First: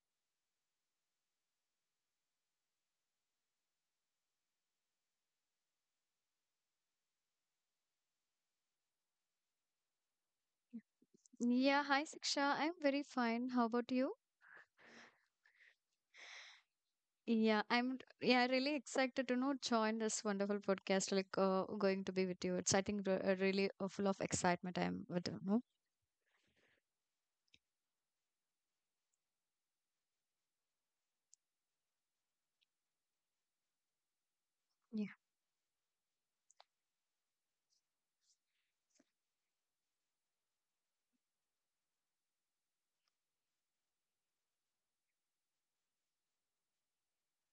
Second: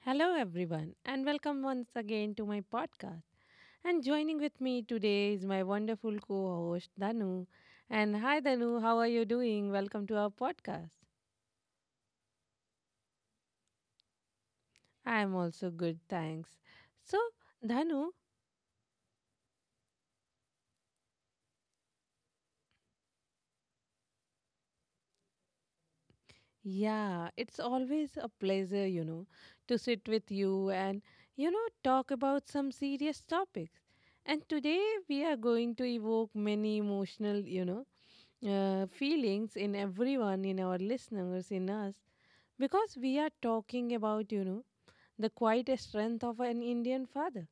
Hello, everyone, and welcome once again to my podcast. And joining with me today is my wonderful co host, Danu. And hi, Danu, how are you doing? Welcome to our podcast. Yeah, hi Siksha. I'm very fine. How about you? I'm also good, thanks. So, Yeah, I'm Danu, yeah really excited to know join this wonderful podcast. Like going to be with you. It's I think really full of excitement. I'm with you know. yeah, it's always a pleasure, you know, to sit with you and, talk about some serious topics. And today Yeah, we are going to evoke many emotional, feelings in everyone, in our listeners, in us because we are talking about the quiet strength of an Indian father.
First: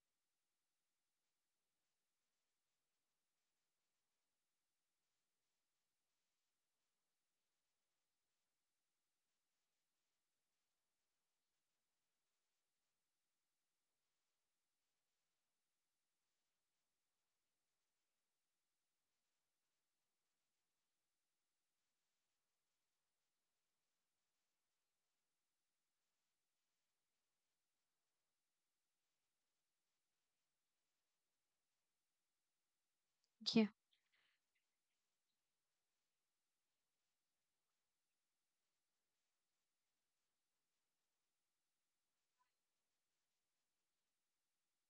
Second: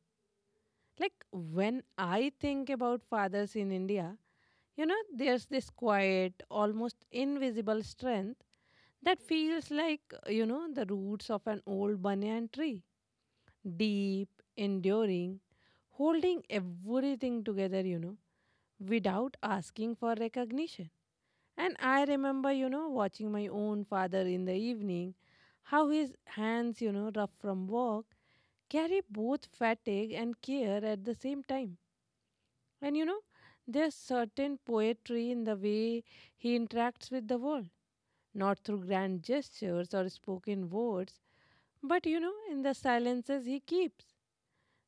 Like when I think about fathers in India, there's this quiet, almost invisible strength that feels like, the roots of an old banyan tree, deep, enduring, holding everything together, without asking for recognition. And I remember, watching my own father in the evening, how his hands, rough from work, carry both fatigue and care at the same time. And, yeah, there's certain poetry in the way he interacts with the world, not through grand gestures or spoken words, but, in the silences he keeps,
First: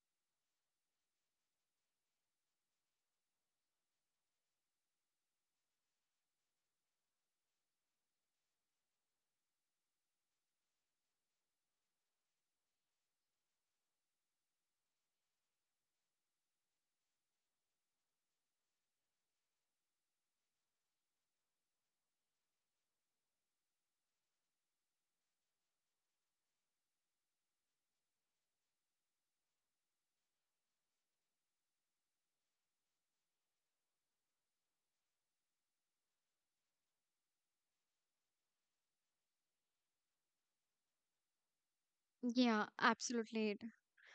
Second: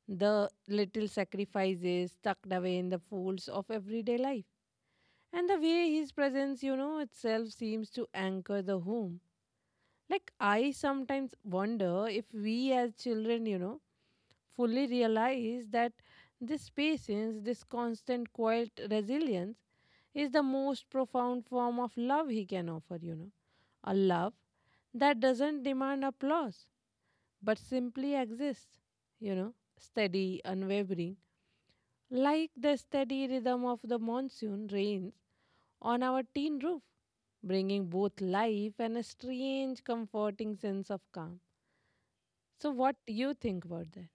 the little sacrifices tucked away in the folds of everyday life. And the way his presence, itself seems to anchor the home. Like, I sometimes wonder if we as children, fully realize that this patience, this constant, quiet resilience is the most profound form of love he can offer. A love that doesn't demand applause, but simply exists, you know, steady, unwavering, like the steady rhythm of the monsoon rains on our tin roof, bringing both life and a strange, comforting sense of calm. yeah. So what do you Absolutely. think about that?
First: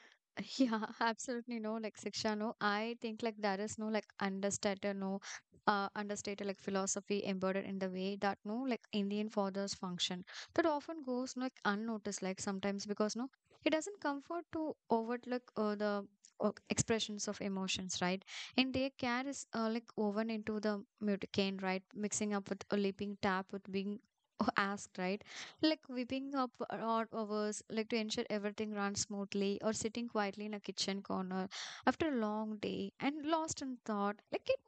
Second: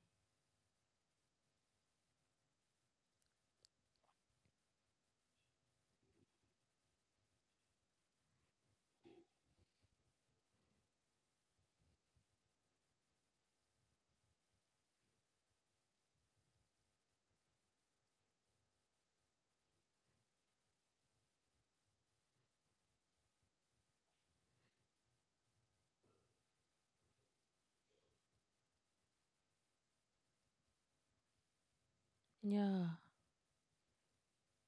Yeah, absolutely no like Siksha, no. I think like there is no like understated, no understated like philosophy embodied in the way that no like Indian fathers function. That often goes no, like unnoticed, like sometimes because no, it doesn't comfort to overlook the expressions of emotions, right? And their care is like woven into the mutane, right? Mixing up with a leaping tap with being asked, right? Like whipping up odd hours like to ensure everything runs smoothly, or sitting quietly in a kitchen corner after a long Yeah, day and lost in thought, like it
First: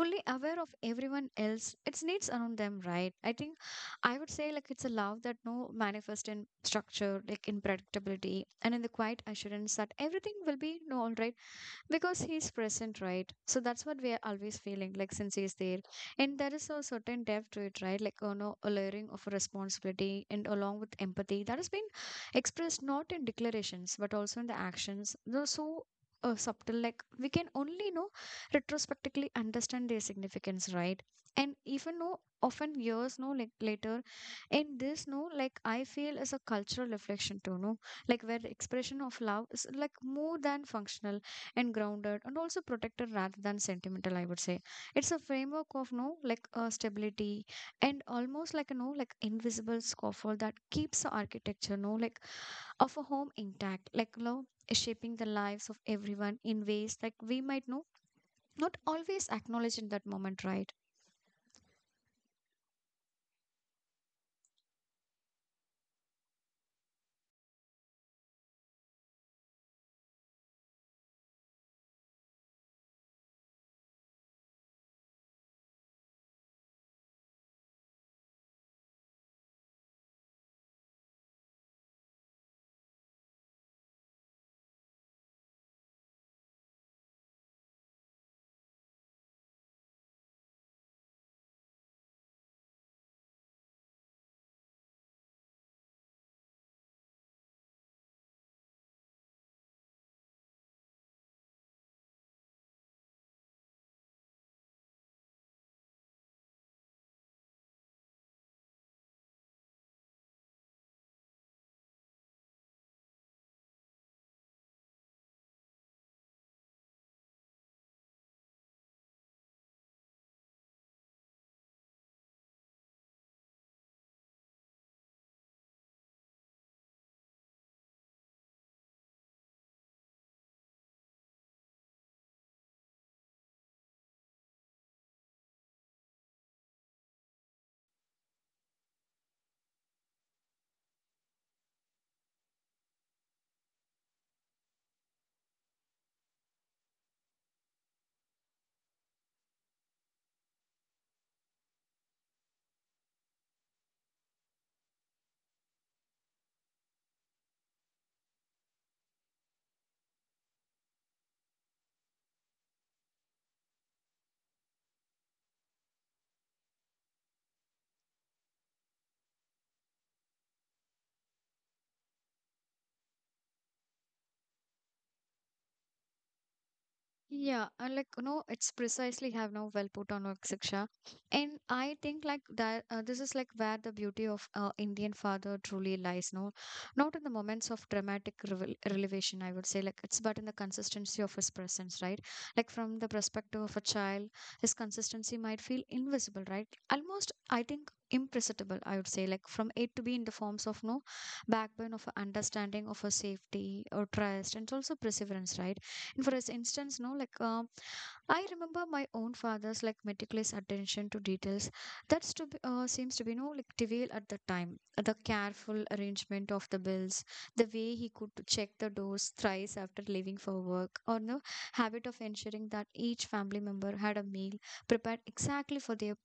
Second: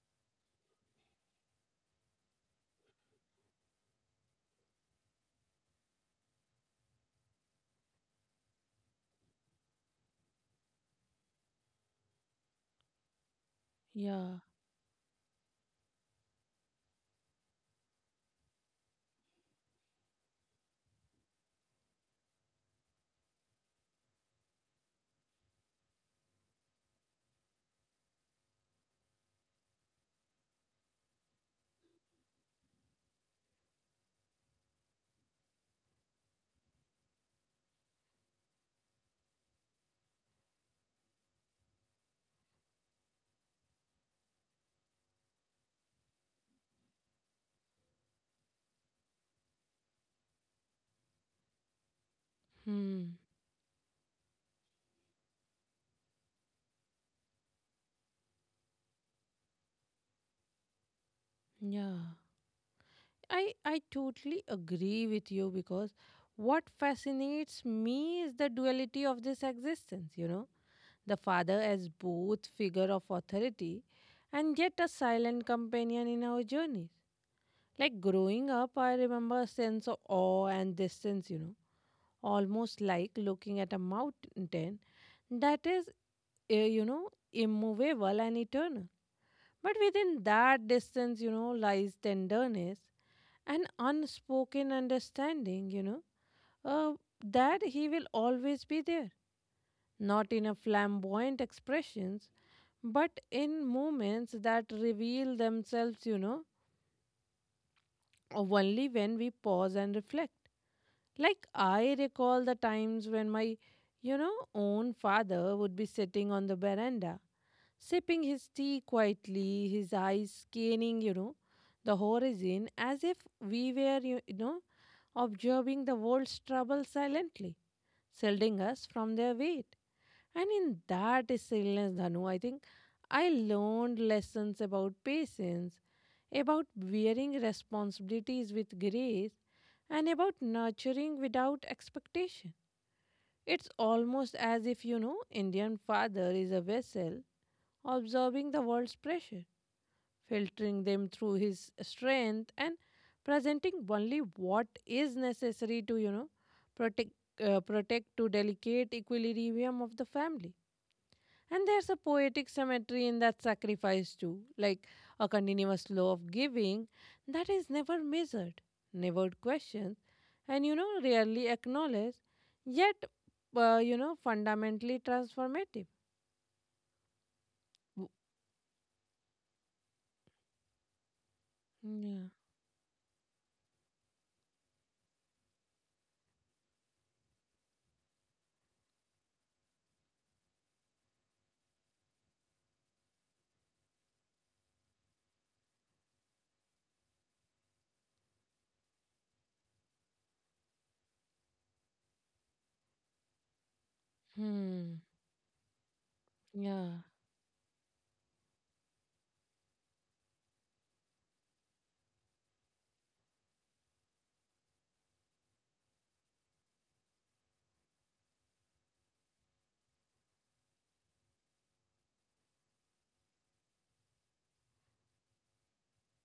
fully aware of everyone else its needs around them, right? I think I would say like it's a love that no manifest in structure, like in predictability and in the quiet assurance that everything will be, you know, all right, because he's present, right? So that's what we are yeah, always feeling, like since he's there. And there is a certain depth to it, right? Like, you know, a layering of responsibility and along with empathy that has been expressed not in declarations but also in the actions, though so subtle like we can only know retrospectively understand their significance, right? And even though often years no like later, in this no like I feel as a cultural reflection too, no, like where the expression of love is like more than functional and grounded and also protected rather than sentimental, I would say. It's a framework of no like stability and almost like a no like invisible scaffold that keeps the architecture no like of a hmm, home intact, like no, shaping the lives of everyone in ways like we might know not always acknowledge in that moment, right? yeah. I totally agree with you because what fascinates me is the duality of this existence, The father as both figure of authority and yet a silent companion in our journeys. Like growing up, I remember a sense of awe and distance, almost like looking at a mountain that is, immovable and eternal. But within that distance, lies tenderness, an unspoken understanding, uh, that he will always be there, not in a flamboyant expressions, but in moments that reveal themselves, only when we pause and reflect. Like I recall the times when my, own father would be sitting on the veranda sipping his tea quietly, his eyes scanning, the horizon as if we were, observing the world's trouble silently, shielding us from their weight. And in that stillness, Dhanu, I think I learned lessons about patience, about bearing responsibilities with grace, and about nurturing without expectation. It's almost as if, Indian father is a vessel observing the world's pressure, filtering them through his strength and presenting only what is necessary to, protect, to delicate equilibrium of the family. And there's a poetic symmetry in that sacrifice too, like a continuous flow of giving that is never measured, never questioned, and rarely acknowledged, yet, fundamentally transformative. Yeah, like W- you know, it's precisely have now well put on work, Siksha. And I Yeah. think like that this is like where the beauty of Indian father truly lies. No, not in the moments of dramatic revelation, I would say, like it's but in the consistency of his presence, right? Like from the perspective of a child, his consistency might feel invisible, right? Almost, I think imperceptible, I would say, like from a to b, in the forms of no backbone of a understanding of a safety or trust, and it's also Hmm. perseverance, right? And for Yeah. instance no like I remember my own father's like meticulous attention to details that's to seems to be no like trivial at the time, the careful arrangement of the bills, the way he could check the doors thrice after leaving for work, or no habit of ensuring that each family member had a meal prepared exactly for their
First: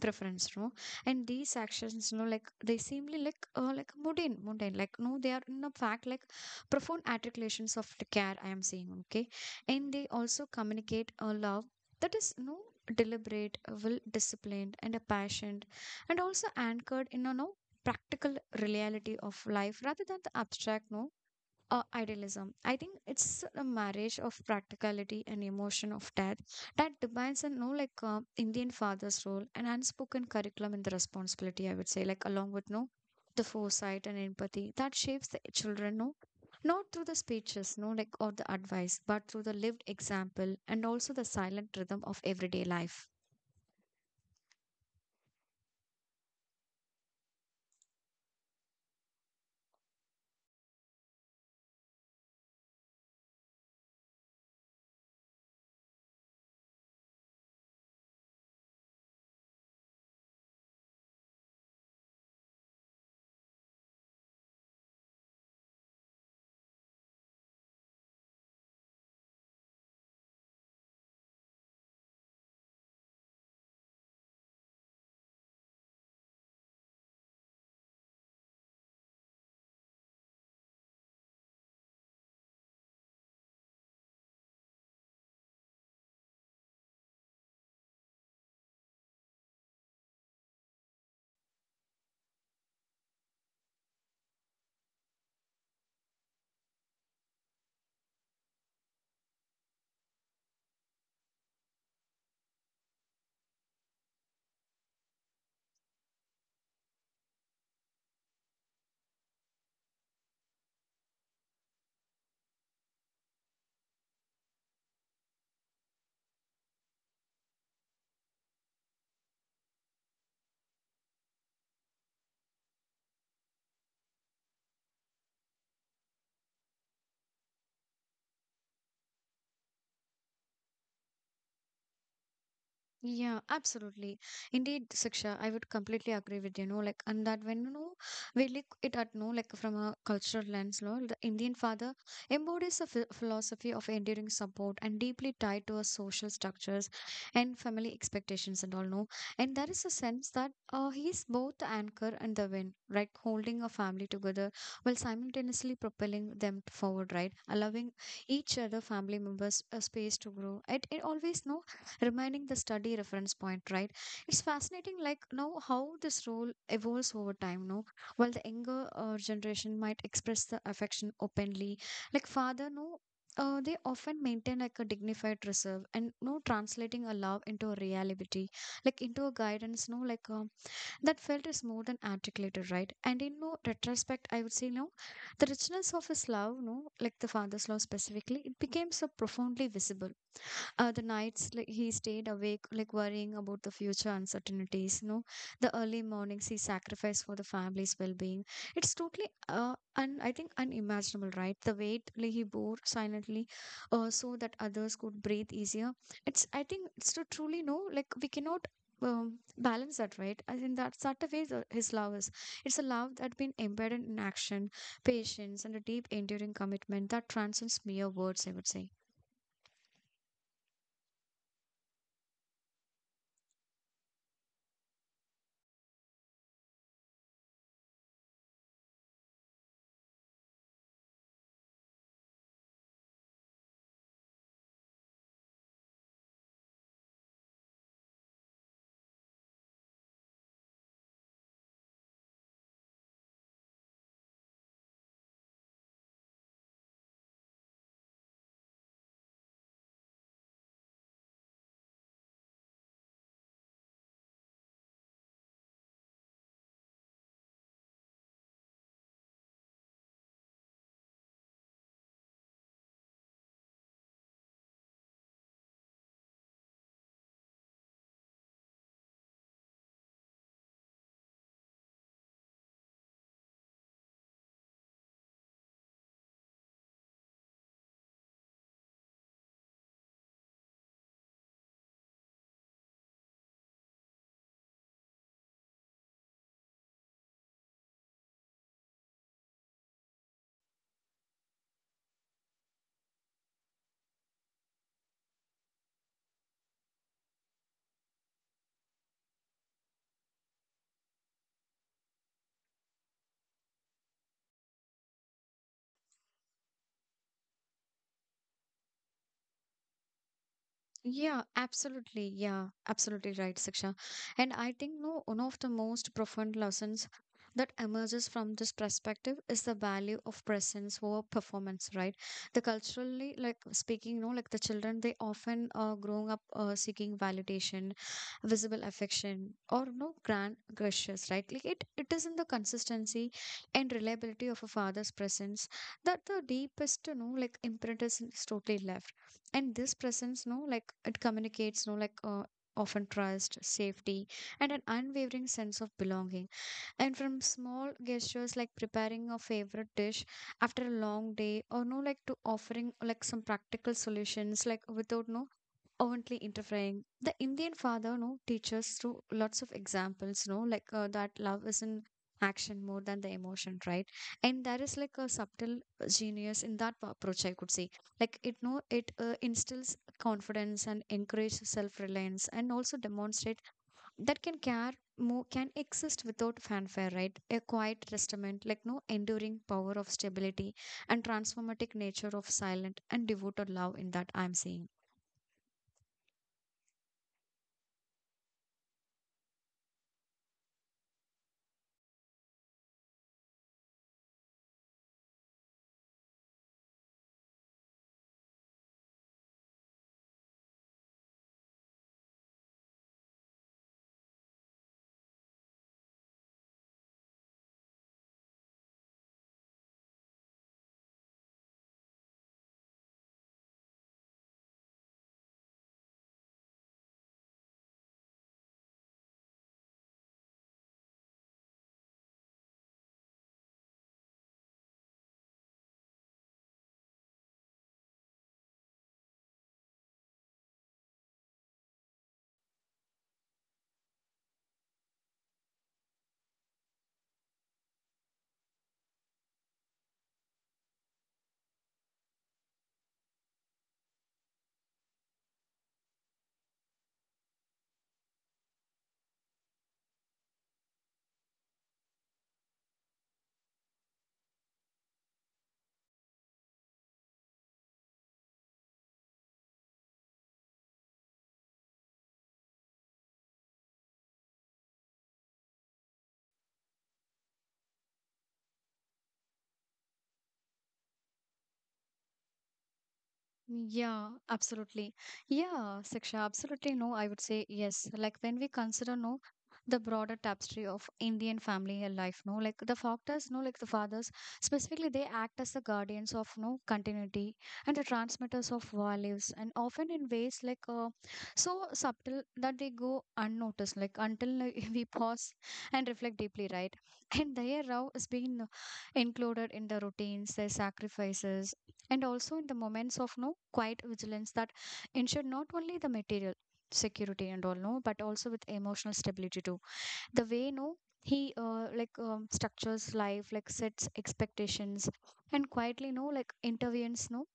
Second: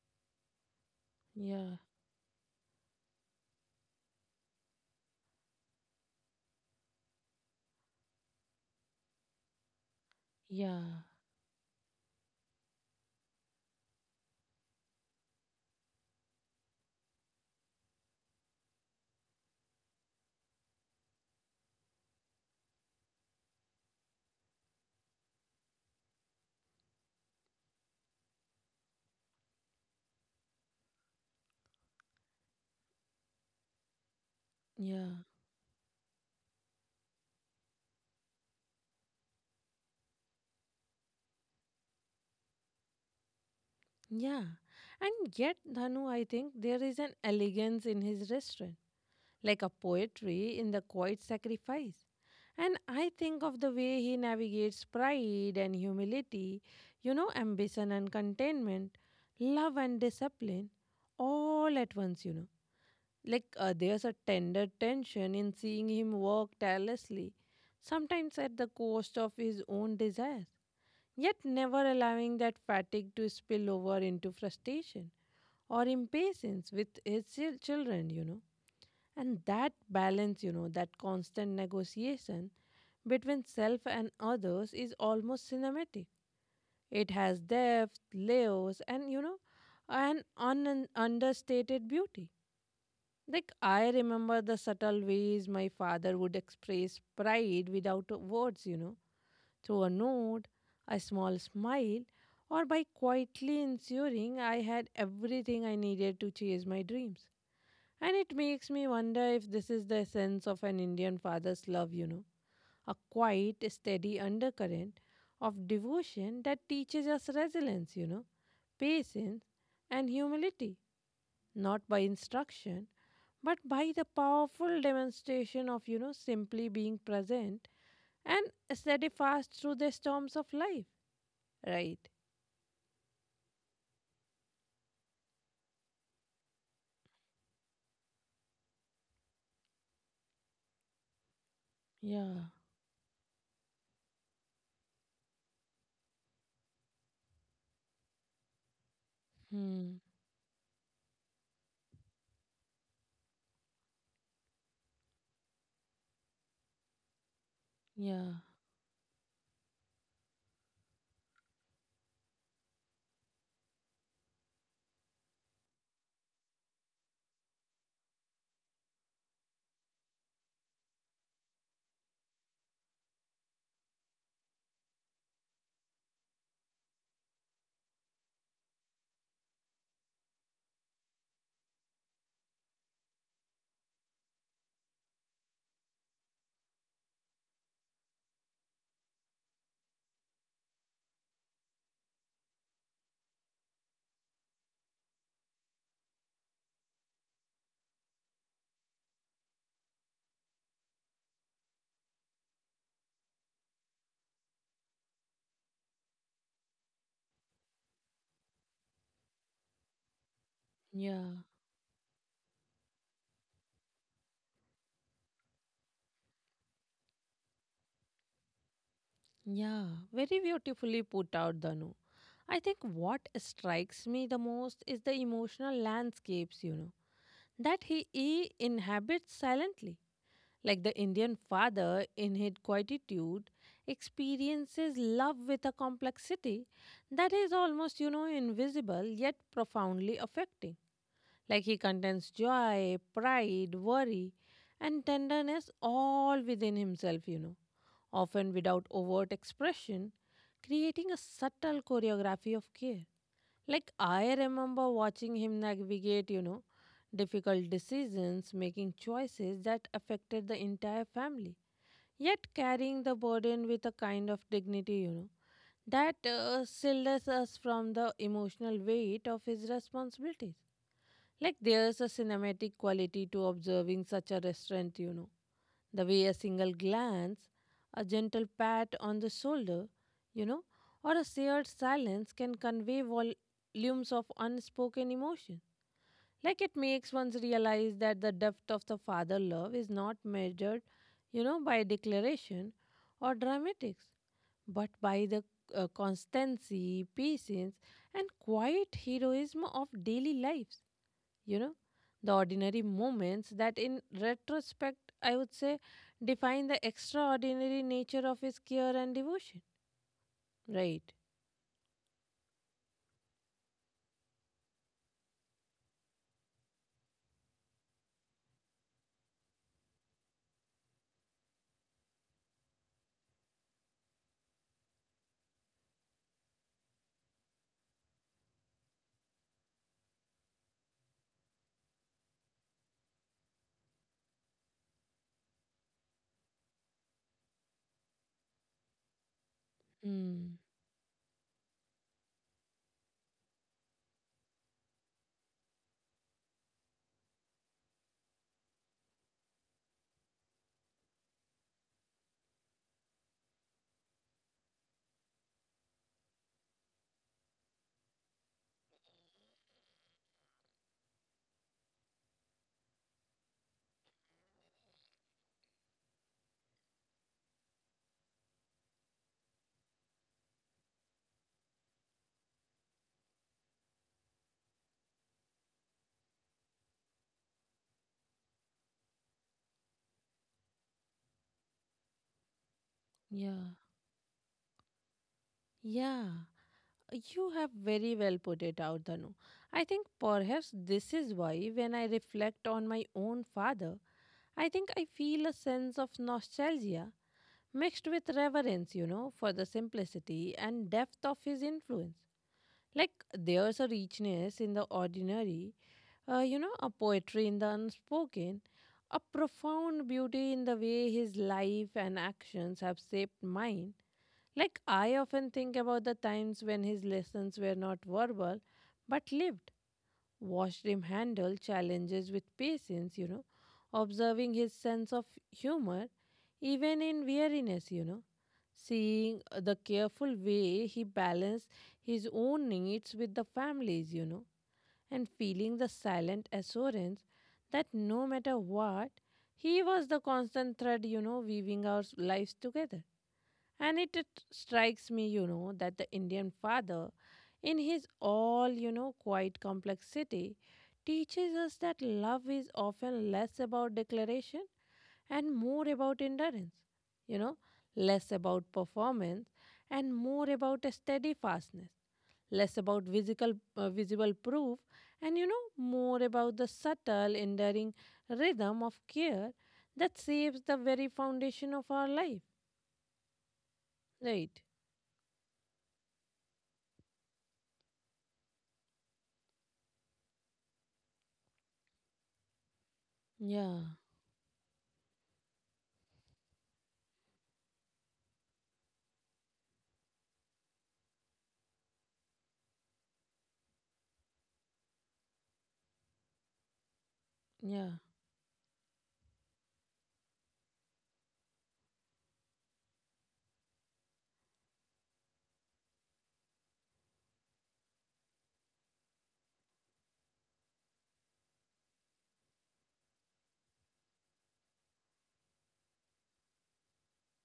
preference, no. And these Yeah. actions no like they seemly like mundane like no, they are in a fact like profound articulations of the care I am seeing, okay? And they also Yeah. communicate a love that is no deliberate, well disciplined and a passionate, and also anchored in a no practical reality of life rather than the abstract no idealism. I think it's a marriage of practicality and emotion of dad that defines and no like Indian father's role and unspoken curriculum in the responsibility. I would say like along with no the foresight and empathy that Yeah. shapes the children. No, not through the speeches, no like or the advice, but through the lived example and also the silent rhythm of everyday life. Yeah. And yet, Dhanu, I think there is an elegance in his restraint, like a poetry in the quiet sacrifice. And I think of the way he navigates pride and humility, ambition and contentment, love and discipline, all at once, there's a tender tension in seeing him work tirelessly, sometimes at the cost of his own desires, yet never allowing that fatigue to spill over into frustration or impatience with his children, And that balance, that constant negotiation between self and others is almost cinematic. It has depth, layers, and, an understated beauty. Like, I remember the subtle ways my father would express pride without words, through a nod, a small smile, or by quietly ensuring I had everything I needed to chase my dreams. And it makes me wonder if this is the essence of an Indian father's love, a quiet, steady undercurrent of devotion that teaches us resilience, patience, and humility, not by instruction, but by the powerful demonstration of, simply being present and steadfast through the storms of life, right? Yeah, absolutely. Indeed, Siksha, I would completely agree with you, know, like, and that when, you know, we look it at, no, like, from a cultural lens, no, the Indian father Yeah. embodies a ph philosophy of enduring support and deeply tied to our social structures and family expectations and all, no. And there is a Hmm. sense that he is both the anchor and the wind, right, holding a family together while simultaneously propelling them forward, right, allowing Yeah. each other family members a space to grow. It always, no, reminding the study reference point, right? It's fascinating, like, now how this role evolves over time, no? While the younger generation might express the affection openly, like, father, no? They often maintain like a dignified reserve and no translating a love into a reality, like into a guidance no like that felt is more than articulated, right? And in no retrospect I would say no, the richness of his love no like the father's love specifically, it becomes so profoundly visible. The nights like he stayed awake like worrying about the future uncertainties, no, the early mornings he sacrificed for the family's well-being, it's totally and I think unimaginable, right? The weight like he bore silently so that others could breathe easier. It's I think it's to truly know like we cannot balance that, right? I think that's that the way Yeah. the, his love is. It's a love that been embedded in action, patience and a deep enduring commitment that transcends mere words, I would say. Yeah. Very beautifully put out, Danu. I think what strikes me the most is the emotional landscapes, that he inhabits silently. Like the Indian father, in his quietude, experiences love with a complexity that is almost, invisible yet profoundly affecting. Like he contains joy, pride, worry, and tenderness all within himself, often without overt expression, creating a subtle choreography of care. Like, I remember watching him navigate, difficult decisions, making choices that affected the entire family, yet carrying the burden with a kind of dignity, that shields us from the emotional weight of his responsibilities. Like, there's a cinematic quality to observing such a restraint, the way a single glance, a gentle pat on the shoulder, you know, or a shared silence can convey volumes of unspoken emotion. Like it makes one realize that the depth of the father love is not measured, by declaration or dramatics, but by the constancy, patience, and quiet heroism of daily lives you know the ordinary moments that in retrospect I would say define the extraordinary nature of his care and devotion, right? Yeah, absolutely. Yeah, absolutely right, Siksha. And I think no, one of the most profound lessons that emerges from this perspective is the value of presence over performance, right? The culturally, like speaking, no, like the children, they often growing up seeking validation, visible affection, or no grand gestures, right? Like it is in the consistency and reliability of a father's presence, that the deepest, you know, like imprint is totally left. And this presence no Mm, like it communicates no like often trust safety and an unwavering sense of belonging. And from small gestures like preparing a favorite dish after a long day, or no like to offering like some practical solutions like without no overtly interfering. The Indian father, no, teaches through lots of examples, no, like that love is in action more than the emotion, right? And there is like a subtle genius in that approach, I could say. Like it, no, it instills confidence and encourages self-reliance, and also demonstrate that can care more can exist without fanfare, right? A quiet testament, like no enduring power of stability and transformative nature of silent and devoted yeah, love in that I'm saying. yeah. You have very well put it out, Danu. I think perhaps this is why when I reflect on my own father, I think I feel a sense of nostalgia mixed with reverence, you know, for the simplicity and depth of his influence. Like there's a richness in the ordinary, a poetry in the unspoken, a profound beauty in the way his life and actions have shaped mine. Like, I often think about the times when his lessons were not verbal but lived, watched him handle challenges with patience, observing his sense of humor even in weariness, seeing the careful way he balanced his own needs with the family's, and feeling the silent assurance that no matter what, he was the constant thread, weaving our lives together. And it strikes me, that the Indian father, in his all, quiet complexity, teaches us that love is often less about declaration and more about endurance, you know, less about performance and more about a steadfastness, less about physical, visible proof, and more about the subtle, enduring rhythm of care that shapes the very foundation of our life, Yeah, right? absolutely. Yeah, Siksha, absolutely no. I would say yes. Like when we consider no the broader tapestry of Indian family life, no, like the fathers, no, like the Yeah, fathers specifically, they act as the guardians of no continuity and the transmitters of values, and often in ways like so subtle that they go unnoticed, like until we pause and reflect deeply, right? And their yeah, row is being included in the routines, their sacrifices, and also in the moments of no quiet vigilance that ensure not only the material security and all no, but also with emotional stability too. The way no he like structures life, like sets expectations and quietly no like intervenes no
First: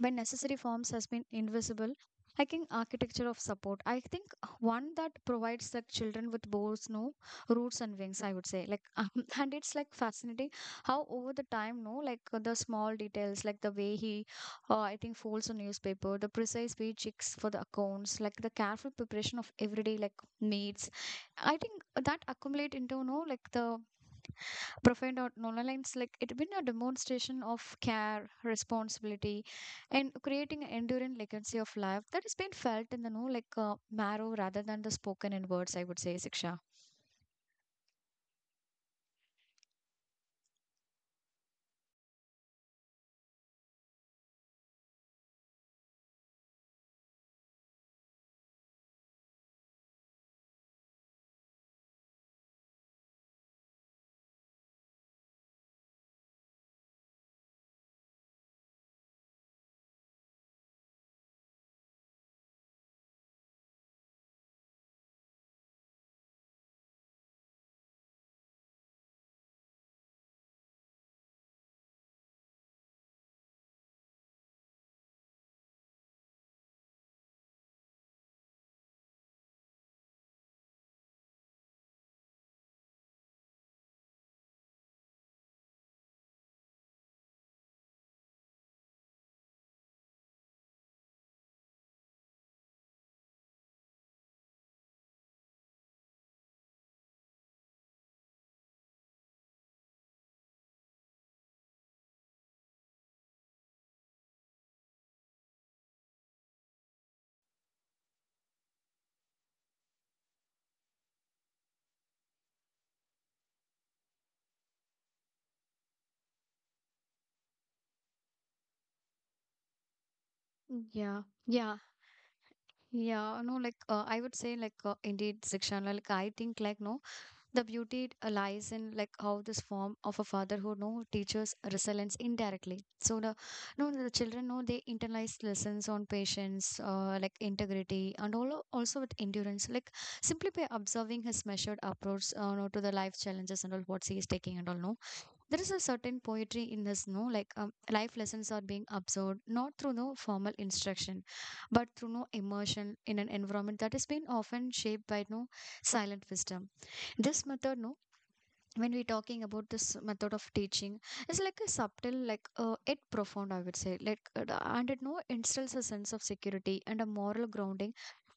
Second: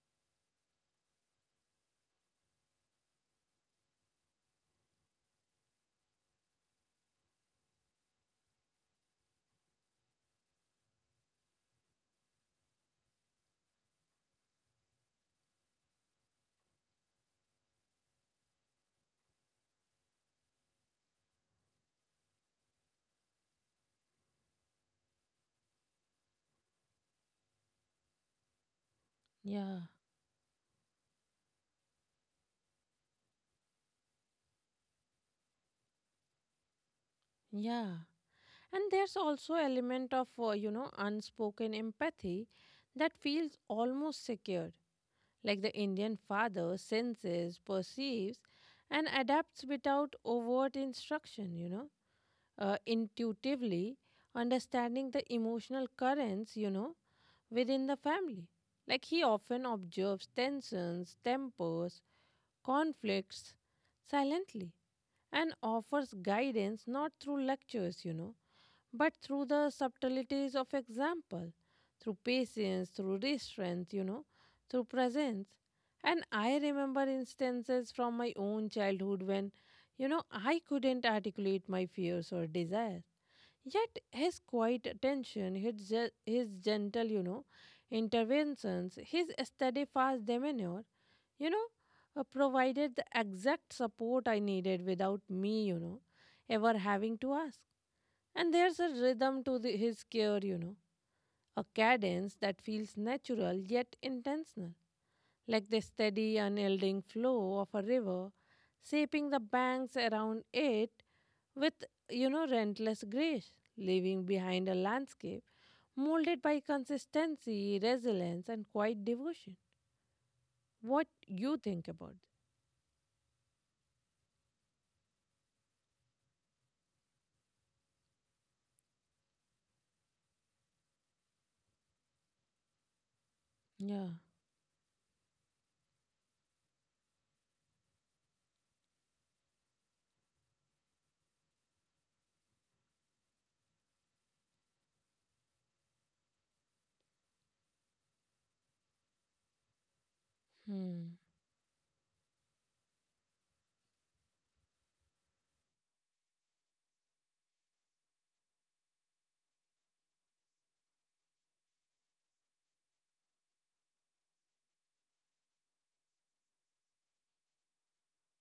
when necessary forms has been invisible, I think architecture of support, I think, one that provides the children with both no roots and wings, I would say, like and it's like fascinating how over the time no like the small details like the way he I think folds a newspaper, the precise way checks for the accounts, like the careful preparation of everyday like needs, I think that accumulate into no like the profound out no, no, lines like it been a demonstration of care, responsibility, yeah, and creating an enduring legacy of life that has been felt in the know like marrow rather than the spoken in words, I would say, Siksha. yeah. And there's also element of unspoken empathy that feels almost secured, like the Indian father senses, perceives, and adapts without overt instruction. Intuitively understanding the emotional currents, within the family. Like he often observes tensions, tempers, conflicts silently and offers guidance not through lectures, but through the subtleties of example, through patience, through restraint, through presence. And I remember instances from my own childhood when, I couldn't articulate my fears or desires. Yet his quiet attention, his gentle, interventions, his steadfast demeanor, you know, provided the exact support I needed without me, ever having to ask. And there's a rhythm to his care, a cadence that feels natural yet intentional, like the steady, unyielding flow of a river, shaping the banks around it with, relentless grace, leaving behind a landscape molded by consistency, resilience, and quiet devotion. What Yeah, you yeah, think about it? yeah. No, like I would say, like indeed, Sikshan. Like I think, like no, the beauty lies in like how this form of a fatherhood no teaches resilience indirectly. So the no Yeah. the children know they internalize lessons on patience, like integrity, and all also with endurance. Like simply by observing his measured approach, no, to the life challenges and all what he is taking and all no there is a certain poetry in this no life lessons are being absorbed not through no formal Hmm. instruction but through no immersion in an environment that has been often shaped by no silent wisdom. This method no, when we're talking about this method of teaching, it's like a subtle yet profound I would say like the- and it no instills a sense of security and a moral grounding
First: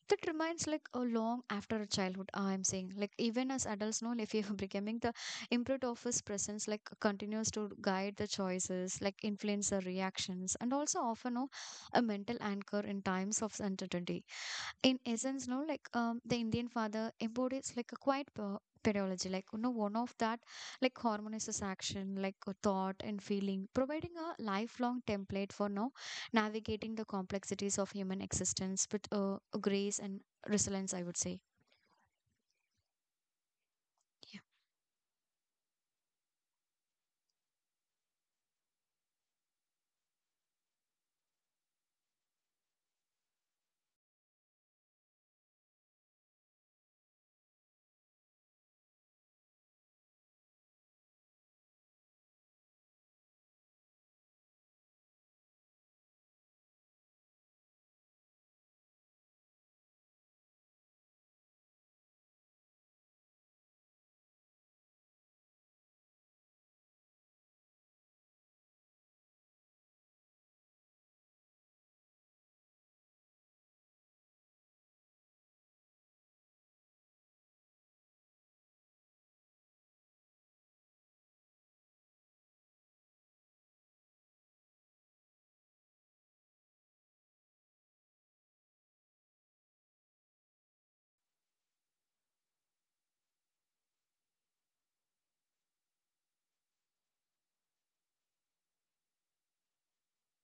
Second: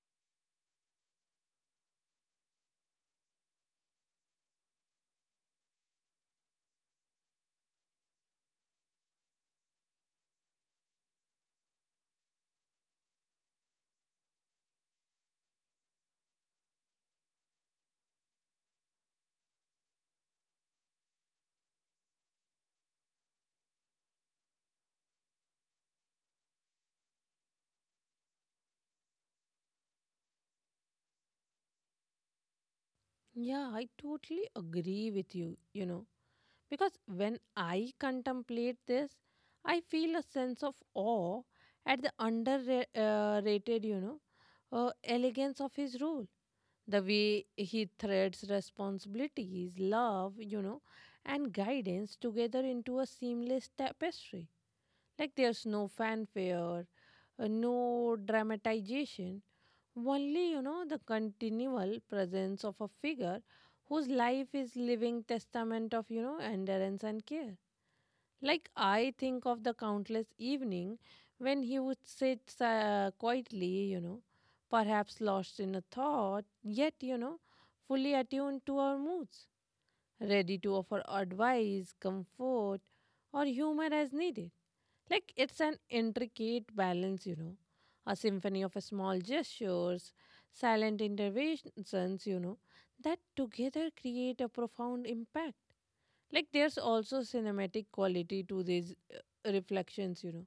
that remains like a long after a childhood, I'm saying, like even as adults know if you're becoming the imprint of his presence, like continues to guide the choices, like influence the reactions and also often no, a mental anchor in times of uncertainty. In essence no like the Indian father embodies like a quiet pedagogy, like you know, one of that like harmonizes action like a thought and feeling, providing a lifelong template for now navigating the complexities of human existence with grace and resilience I would say. Yeah, I Yeah, totally agree with you, because when I contemplate this, I feel a sense of awe at the underrated, elegance of his role. The way he threads responsibilities, love, and guidance together into a seamless tapestry. Like there's no fanfare, no dramatization, only, the continual presence of a figure whose life is living testament of, endurance and care. Like I think of the countless evening when he would sit quietly, perhaps lost in a thought, yet, fully attuned to our moods, ready to offer advice, comfort, or humor as needed. Like it's an intricate balance, a symphony of small gestures, silent interventions, that together create a profound impact. Like there's also cinematic quality to these reflections,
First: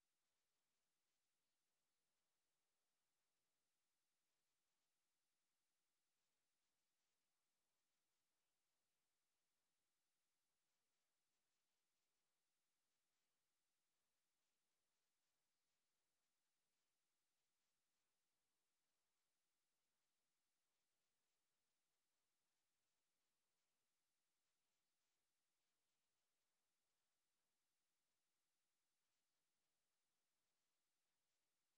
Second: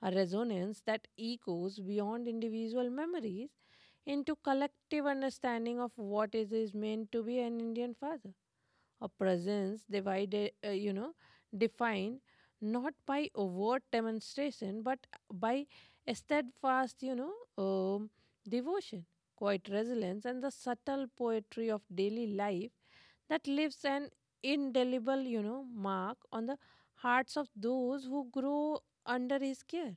a resonance that echoes beyond individual memories into collective understanding of what is meant to be an Indian father, a presence divided, defined not by overt demonstration but by a steadfast, um, devotion, quiet resilience, and the subtle poetry of daily life that leaves an indelible, mark on the hearts of those who grow under his care,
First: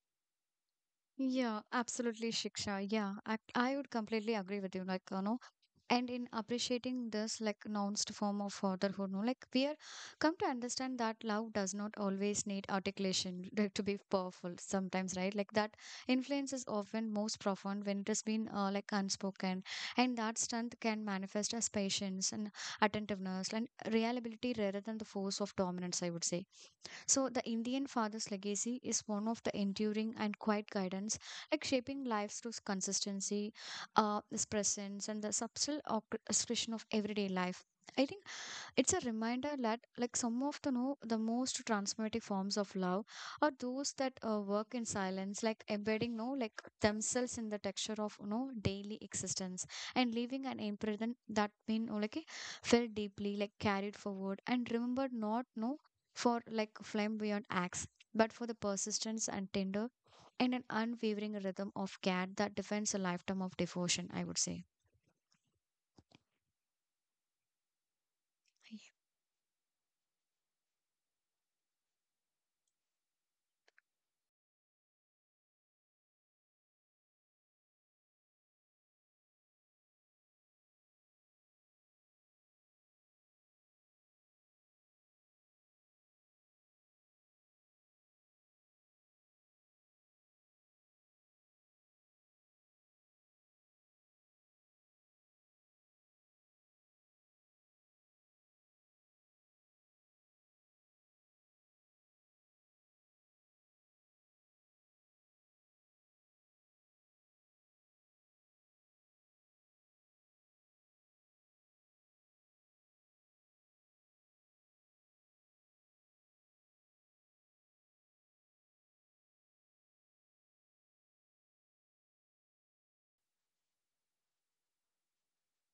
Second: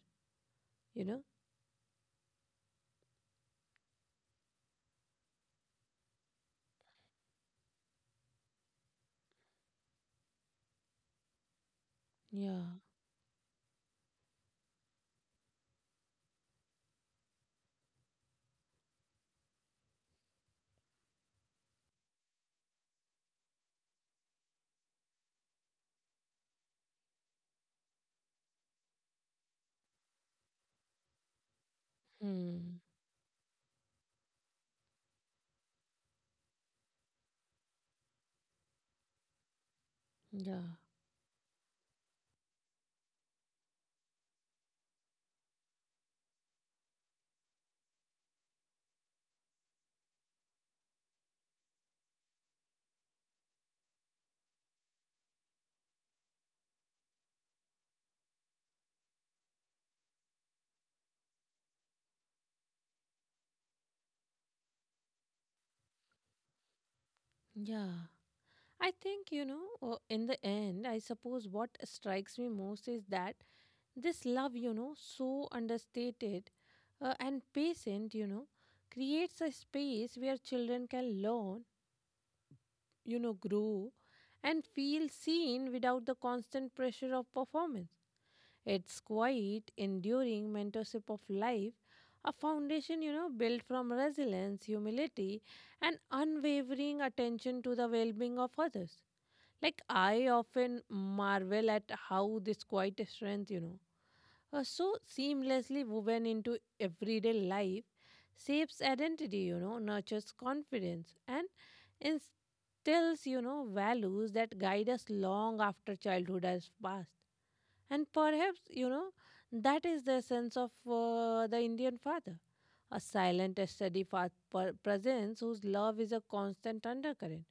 you know. yeah, absolutely, Shiksha. Yeah, I would completely agree with you, like you know, and in appreciating this like nounced form of fatherhood no, like we are come to understand that love does not always Yeah. need articulation, like, to be powerful sometimes right, like that influence is often most profound when it has been like unspoken, and that strength can manifest as patience and attentiveness and reliability rather than the force of dominance I would say. So the Indian father's legacy is one of the enduring and quiet guidance, like shaping lives through Hmm. consistency, his presence and the subtle expression of everyday life. I think it's a reminder that, like some of the Yeah. know, the most transformative forms of love are those that work in silence, like embedding, no, like themselves in the texture of, you know, daily existence, and leaving an imprint that been, oh, like eh, felt deeply, like carried forward and remembered not, no, for like flamboyant acts, but for the persistence and tender and an unwavering rhythm of care that defends a lifetime of devotion, I would say. Yeah. I think, in the end, I suppose what strikes me most is that this love, so understated and patient, creates a space where children can learn, grow and feel seen without the constant pressure of performance. It's quite enduring mentorship of life, a foundation, built from resilience, humility, and unwavering attention to the well being of others. Like, I often marvel at how this quiet strength, are so seamlessly woven into everyday life, shapes identity, nurtures confidence, and tells values that guide us long after childhood has passed. And perhaps that is the sense of the Indian father, a silent and steady presence whose love is a constant undercurrent,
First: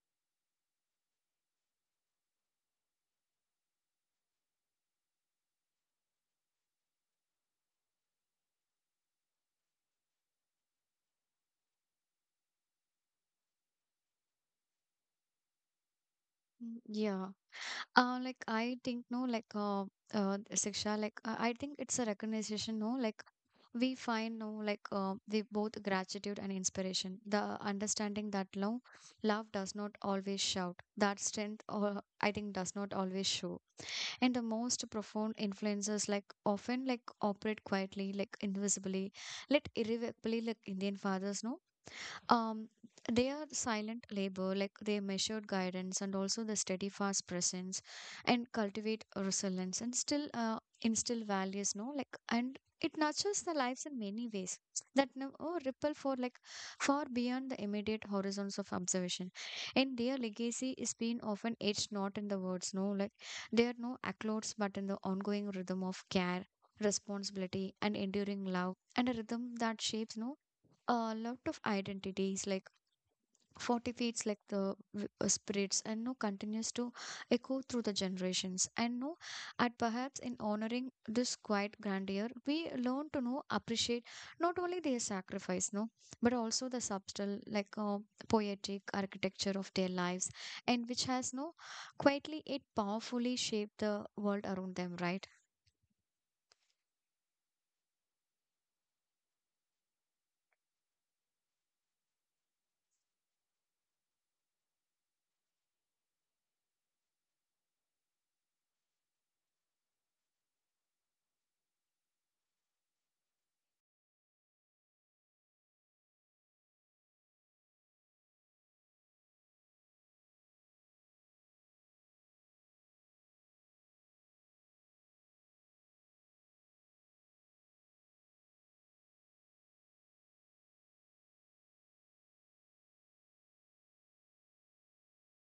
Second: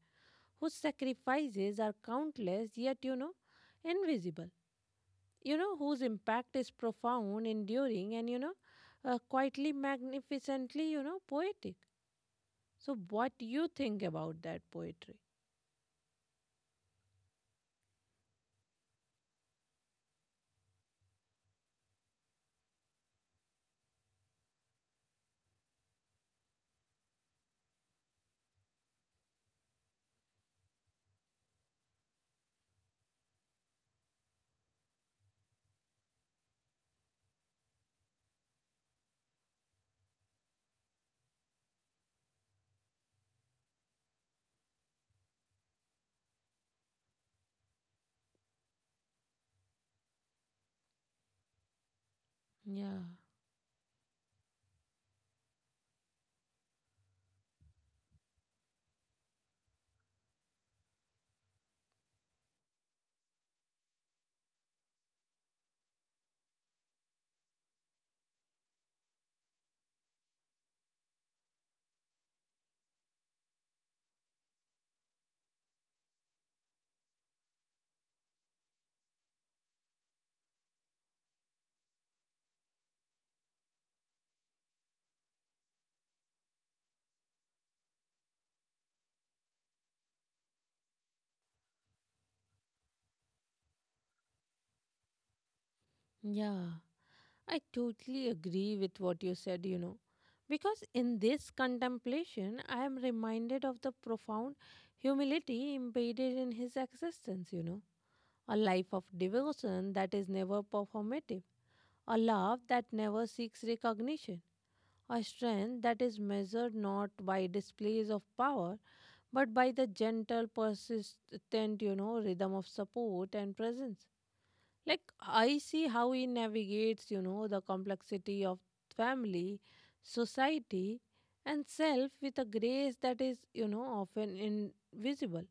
whose sacrifices are countless yet invisible, whose impact is profound, enduring, and quietly, magnificently poetic. So what do you think about that poetry? Mm, yeah. Like I think no, like Siksha, I think it's a recognition, no, like we find no, like the both gratitude and inspiration, the understanding that love, love does not always shout, that strength, or I think does not always show, and the most profound influences, like often like operate quietly, like invisibly, let irrevocably, like Indian fathers, no um, they are silent labor, like they measured guidance and also the steady fast presence and cultivate resilience and still instill values, no? Like, and it Yeah. nurtures the lives in many ways that now oh, ripple for like far beyond the immediate horizons of observation. And their legacy is being often etched not in the words, no? Like, they are no accolades but in the ongoing rhythm of care. Responsibility and enduring love, and a rhythm that shapes no a lot of identities like 40 feet like the spirits and no continues to echo through the generations and no at perhaps in honoring this quiet grandeur we learn to know appreciate not only their sacrifice no but also the subtle poetic architecture of their lives and which has no quietly it powerfully shaped the world around them, right? Yeah, I totally agree with what you said, because in this contemplation, I am reminded of the profound humility embedded in his existence, a life of devotion that is never performative, a love that never seeks recognition, a strength that is measured not by displays of power but by the gentle, persistent, rhythm of support and presence. Like, I see how he navigates, the complexity of family, society, and self with a grace that is, often invisible,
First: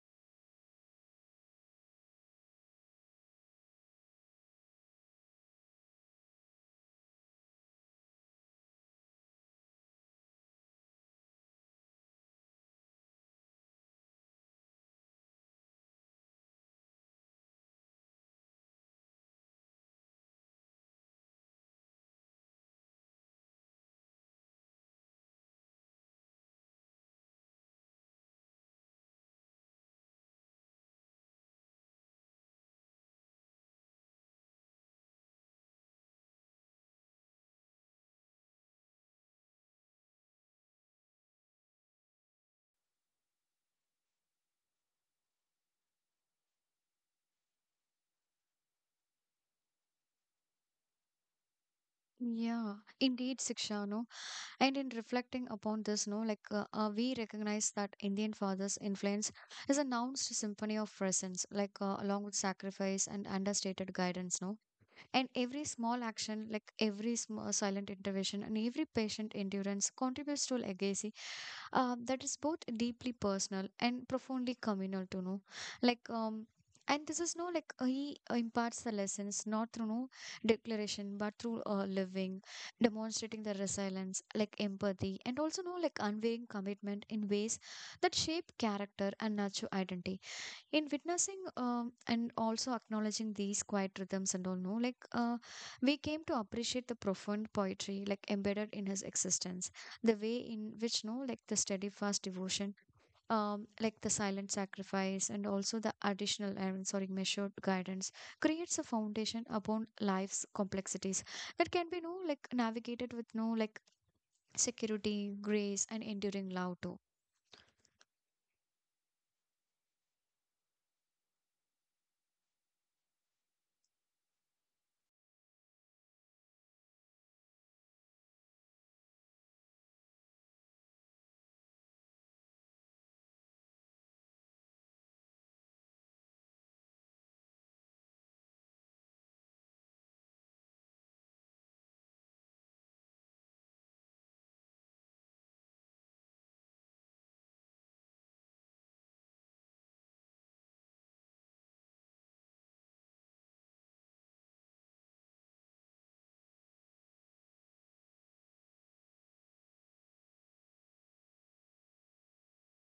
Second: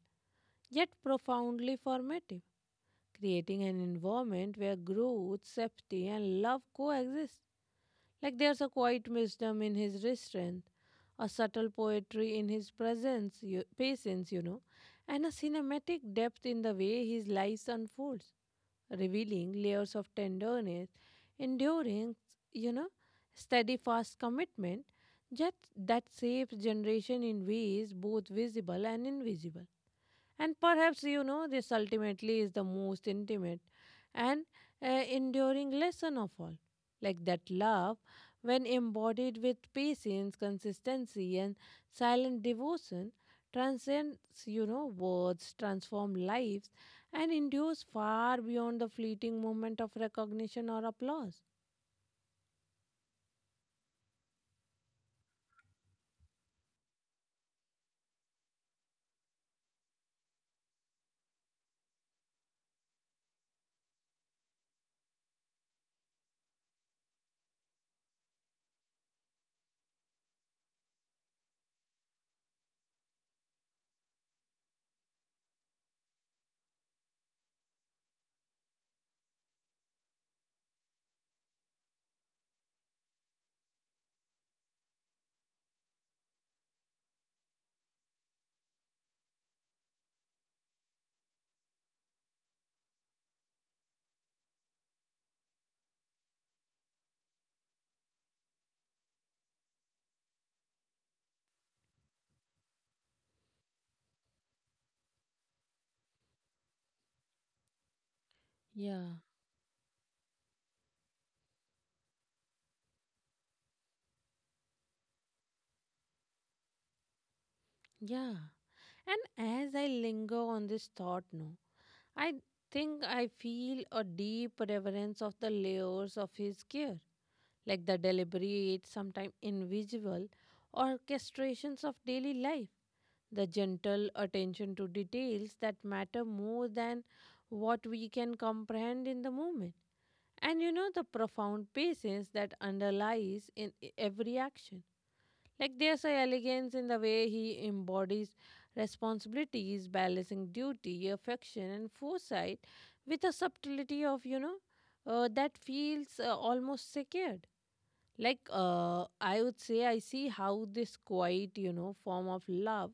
yet profoundly formative, creating an environment where growth, safety, and love coexist. Like, there's a quiet wisdom in his restraint, a subtle poetry in his presence, you, patience, and a cinematic depth in the way his life unfolds, revealing layers of tenderness, endurance, you know, steadfast commitment that shapes generation in ways both visible and invisible. And perhaps, this ultimately is the most intimate and enduring lesson of all. Like that love, when embodied with patience, consistency, and silent devotion, transcends, words, transform lives, and endures far beyond the fleeting moment of recognition or applause. Yeah, indeed, Siksha. No, and in reflecting upon this, no, like we recognize that Indian fathers' influence is a announced symphony of presence, along with sacrifice and understated guidance, no. And every small action, like every silent intervention and every patient endurance, contributes to legacy that is both deeply personal and profoundly communal to know, like and this is no like he imparts the lessons not through no declaration but through living, demonstrating the resilience like empathy and also no like unwavering commitment in ways that shape character and nurture identity. In witnessing and also acknowledging these quiet rhythms and all no like we came to appreciate the profound poetry like embedded in his existence, the way in which no like the steadfast devotion, like the silent sacrifice and also the additional and sorry measured guidance creates a Yeah. foundation upon life's complexities that can be no like navigated with no like security grace and enduring love too. Yeah. And as I linger on this thought, no, I think I feel a deep reverence of the layers of his care, like the deliberate, sometimes invisible, orchestrations of daily life, the gentle attention to details that matter more than what we can comprehend in the moment. And the profound patience that underlies in every action. Like there's a elegance in the way he embodies responsibilities, balancing duty, affection, and foresight with a subtlety of, that feels almost secured. Like I would say, I see how this quiet, form of love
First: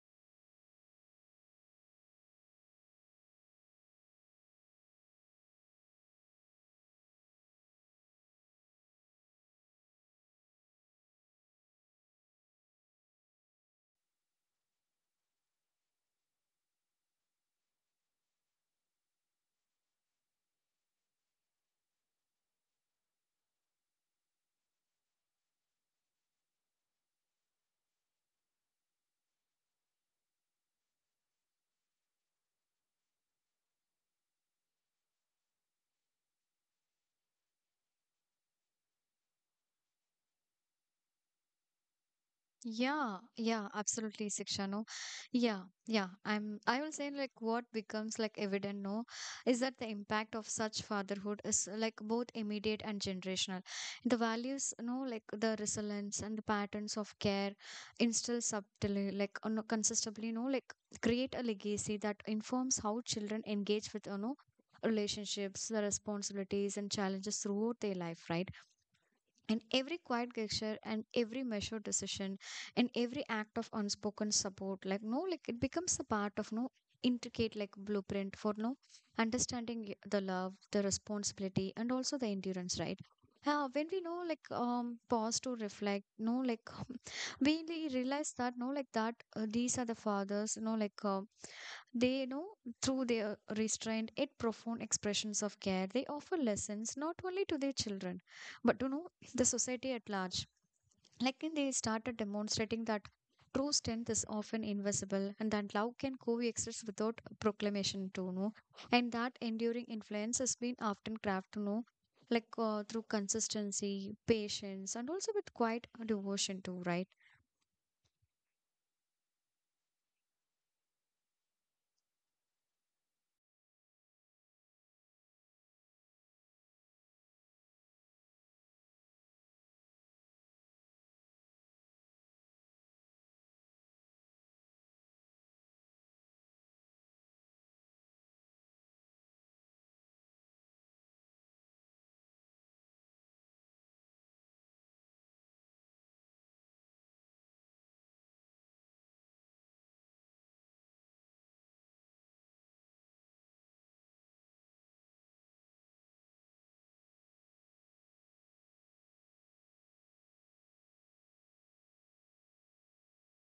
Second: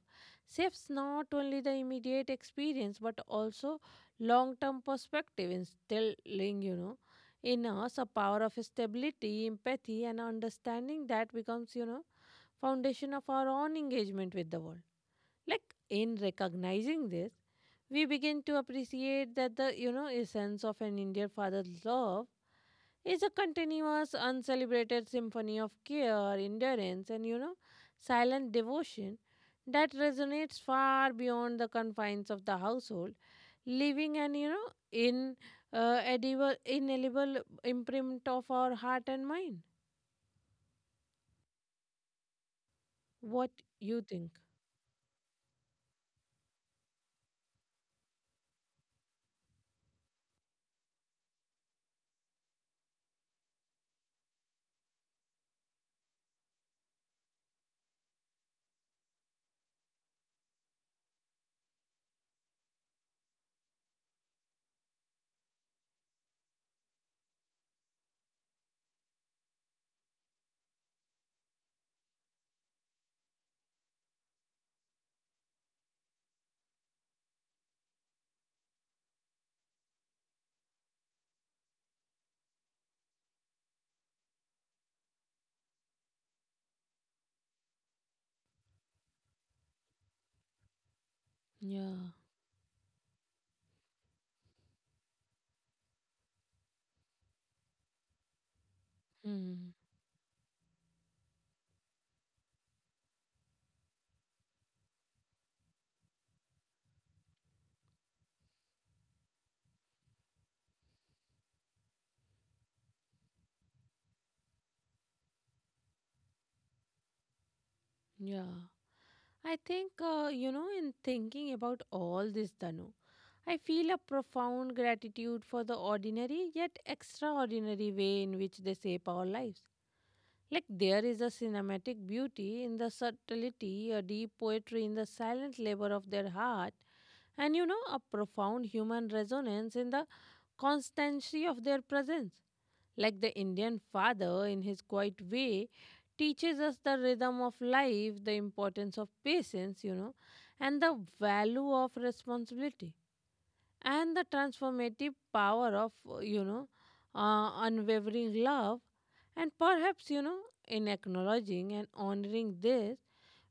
shapes not only the immediate experience but also long-term perspective, instilling, in us a power of stability, empathy, and understanding that becomes, foundation of our own engagement with the world. Like in recognizing this, we begin to appreciate that the essence of an Indian father's love is a continuous, uncelebrated symphony of care, endurance, and silent devotion that resonates far beyond the confines of the household, leaving an in edible, inalienable imprint of our heart and mind. Yeah, yeah, What absolutely, Siksha. you No, think? yeah, yeah. I will say like what becomes like evident. No, is that the impact of such fatherhood is like both immediate and generational. The values, no, like the resilience and the patterns of care, instill subtly, no, consistently, no, like create a legacy that informs how children engage with, you know, relationships, the responsibilities and challenges throughout their life, right? In every quiet gesture and every measured decision and every act of unspoken support, like no like it becomes a part of no intricate like blueprint for no understanding the love the responsibility and also the endurance right. When we know like pause to reflect no like we really realize that no like that these are the fathers no like they Yeah. know through their restrained yet profound expressions of care, they offer lessons not only to their children, but to know the Hmm. society at large. Like when they started demonstrating that true strength is often invisible and that love can coexist without proclamation to know, and that enduring influence has been often crafted to know, through consistency, patience, and also with quiet devotion too, right? Yeah. I think, in thinking about all this, Danu, I feel a profound gratitude for the ordinary yet extraordinary way in which they shape our lives. Like there is a cinematic beauty in the subtlety, a deep poetry in the silent labor of their heart, and a profound human resonance in the constancy of their presence. Like the Indian father, in his quiet way, teaches us the rhythm of life, the importance of patience, and the value of responsibility, and the transformative power of, unwavering love. And perhaps, in acknowledging and honoring this,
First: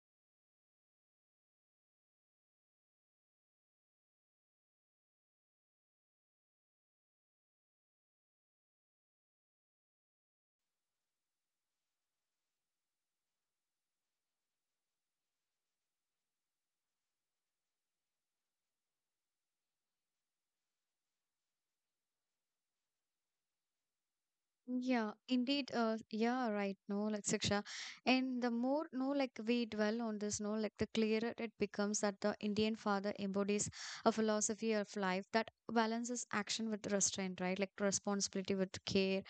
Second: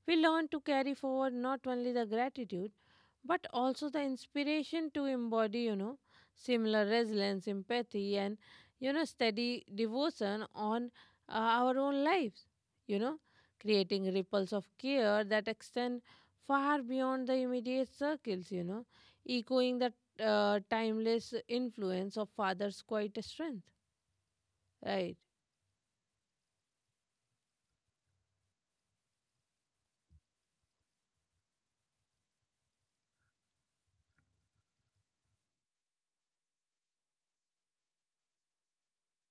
we learn to carry forward not only the gratitude but also the inspiration to embody, similar resilience, empathy, and, steady devotion on our own lives, you know, creating ripples of care that extend far beyond the immediate circles, echoing the timeless influence of Father's quiet strength. Yeah, Right. indeed. Yeah, right. No, like Siksha. And the more, no, like we dwell on this, no, like the clearer it becomes that the Indian father embodies a philosophy of life that balances action with restraint, right? Like responsibility with care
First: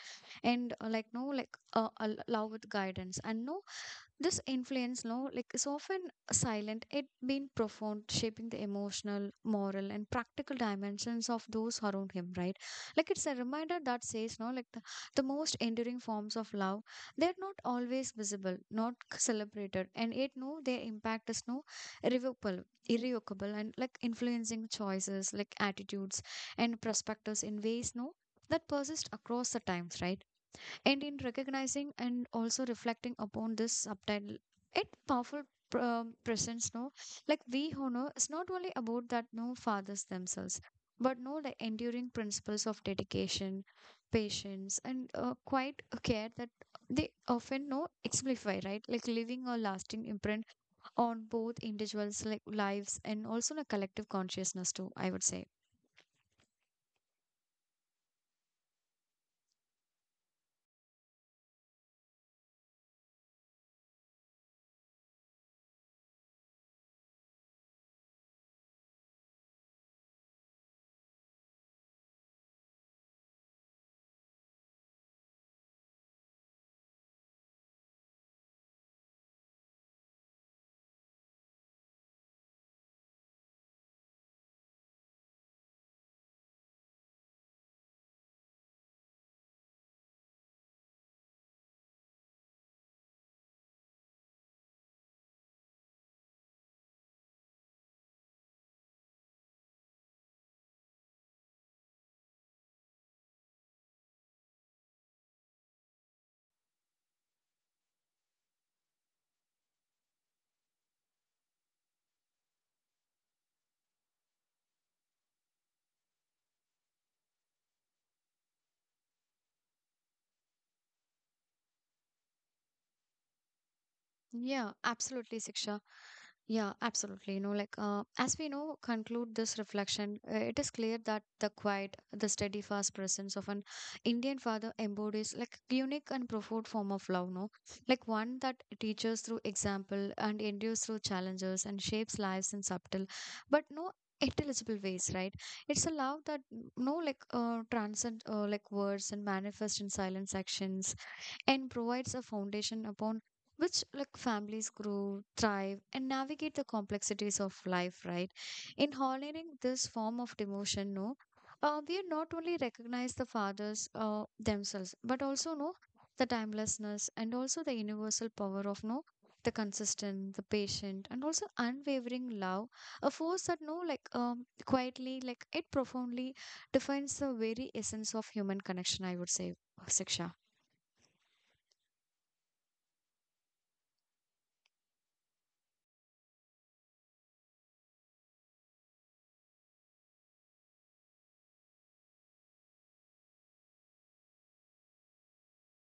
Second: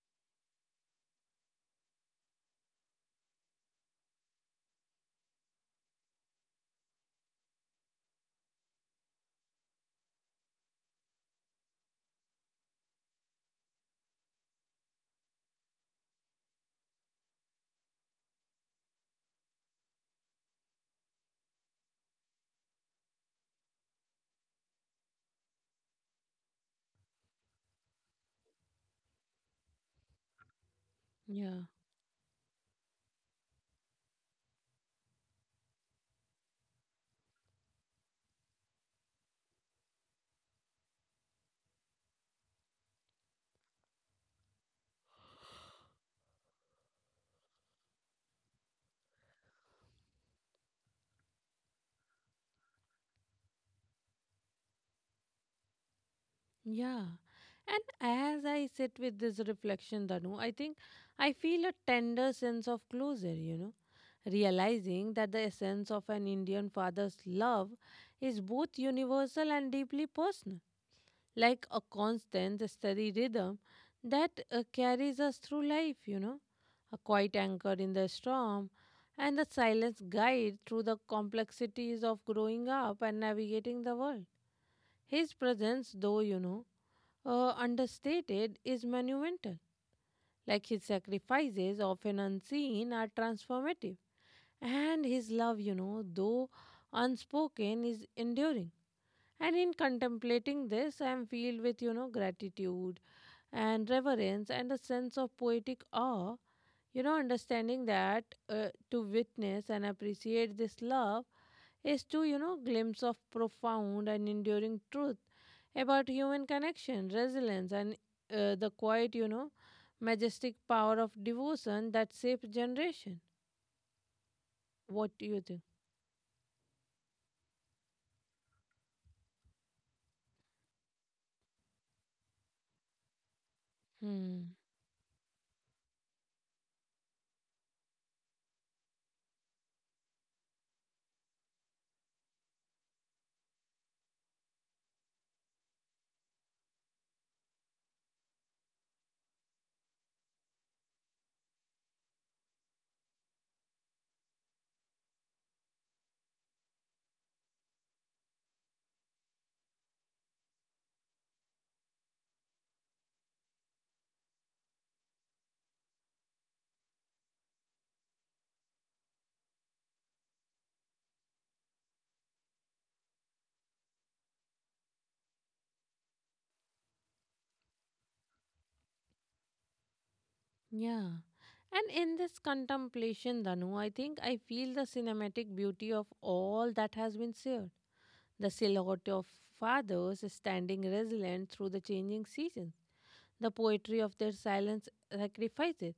and like, no, like al- allow with guidance. And no, this influence, no, like is often silent, it being profound, shaping the emotional, moral, and practical dimensions of those around him, right? Like it's a reminder that says, no, like the most enduring forms of love, they're not always visible, not celebrated, and yet no, their impact is no irrevocable, and like influencing choices, like attitudes and perspectives in ways, no, that persist across the times, right? And in Yeah. recognizing and also reflecting upon this subtitle, it powerful presence, no? Like we honor is not only about that no fathers themselves, but no the enduring principles of dedication, patience, and quite care that they often no exemplify, right? Like leaving a lasting imprint on both individuals' like lives and also in a collective consciousness too. I would say. Yeah. And as I sit with this reflection, Danu, I think I feel a tender sense of closure, realizing that the essence of an Indian father's love is both universal and deeply personal, like a constant, steady rhythm that carries us through life, a quiet anchor in the storm and a silent guide through the complexities of growing up and navigating the world. His presence, though, understated, is monumental. Like his sacrifices, often unseen, are transformative. And his love, though unspoken, is enduring. And in contemplating this, I am filled with, gratitude and reverence and a sense of poetic awe. Understanding that uh, to witness and appreciate this love is to, glimpse of profound and enduring truth about human connection, resilience, and the quiet, majestic power of devotion that shapes generation. Yeah, What do absolutely, you think? Siksha. Yeah, absolutely. You know, as we know, conclude this reflection, it is clear that the quiet, the steady, fast presence of an Indian Hmm. father embodies like unique and profound form of love, no? Like one that teaches through example and endures through challenges and shapes lives in subtle, but no intelligible ways, right? It's a love that mm, no like transcend like words and manifest in silence actions and provides a foundation upon which like families grow thrive and navigate the complexities of life, right? In honoring this form of devotion no we not only recognize the fathers themselves but also no the timelessness and also the universal power of no the consistent the patient and also unwavering love, a force that no like quietly like it profoundly defines the very essence of human connection I would say, Siksha. Yeah. And in this contemplation, Danu, I think I feel the cinematic beauty of all that has been shared. The silhouette of fathers standing resilient through the changing seasons, the poetry of their silent sacrifices,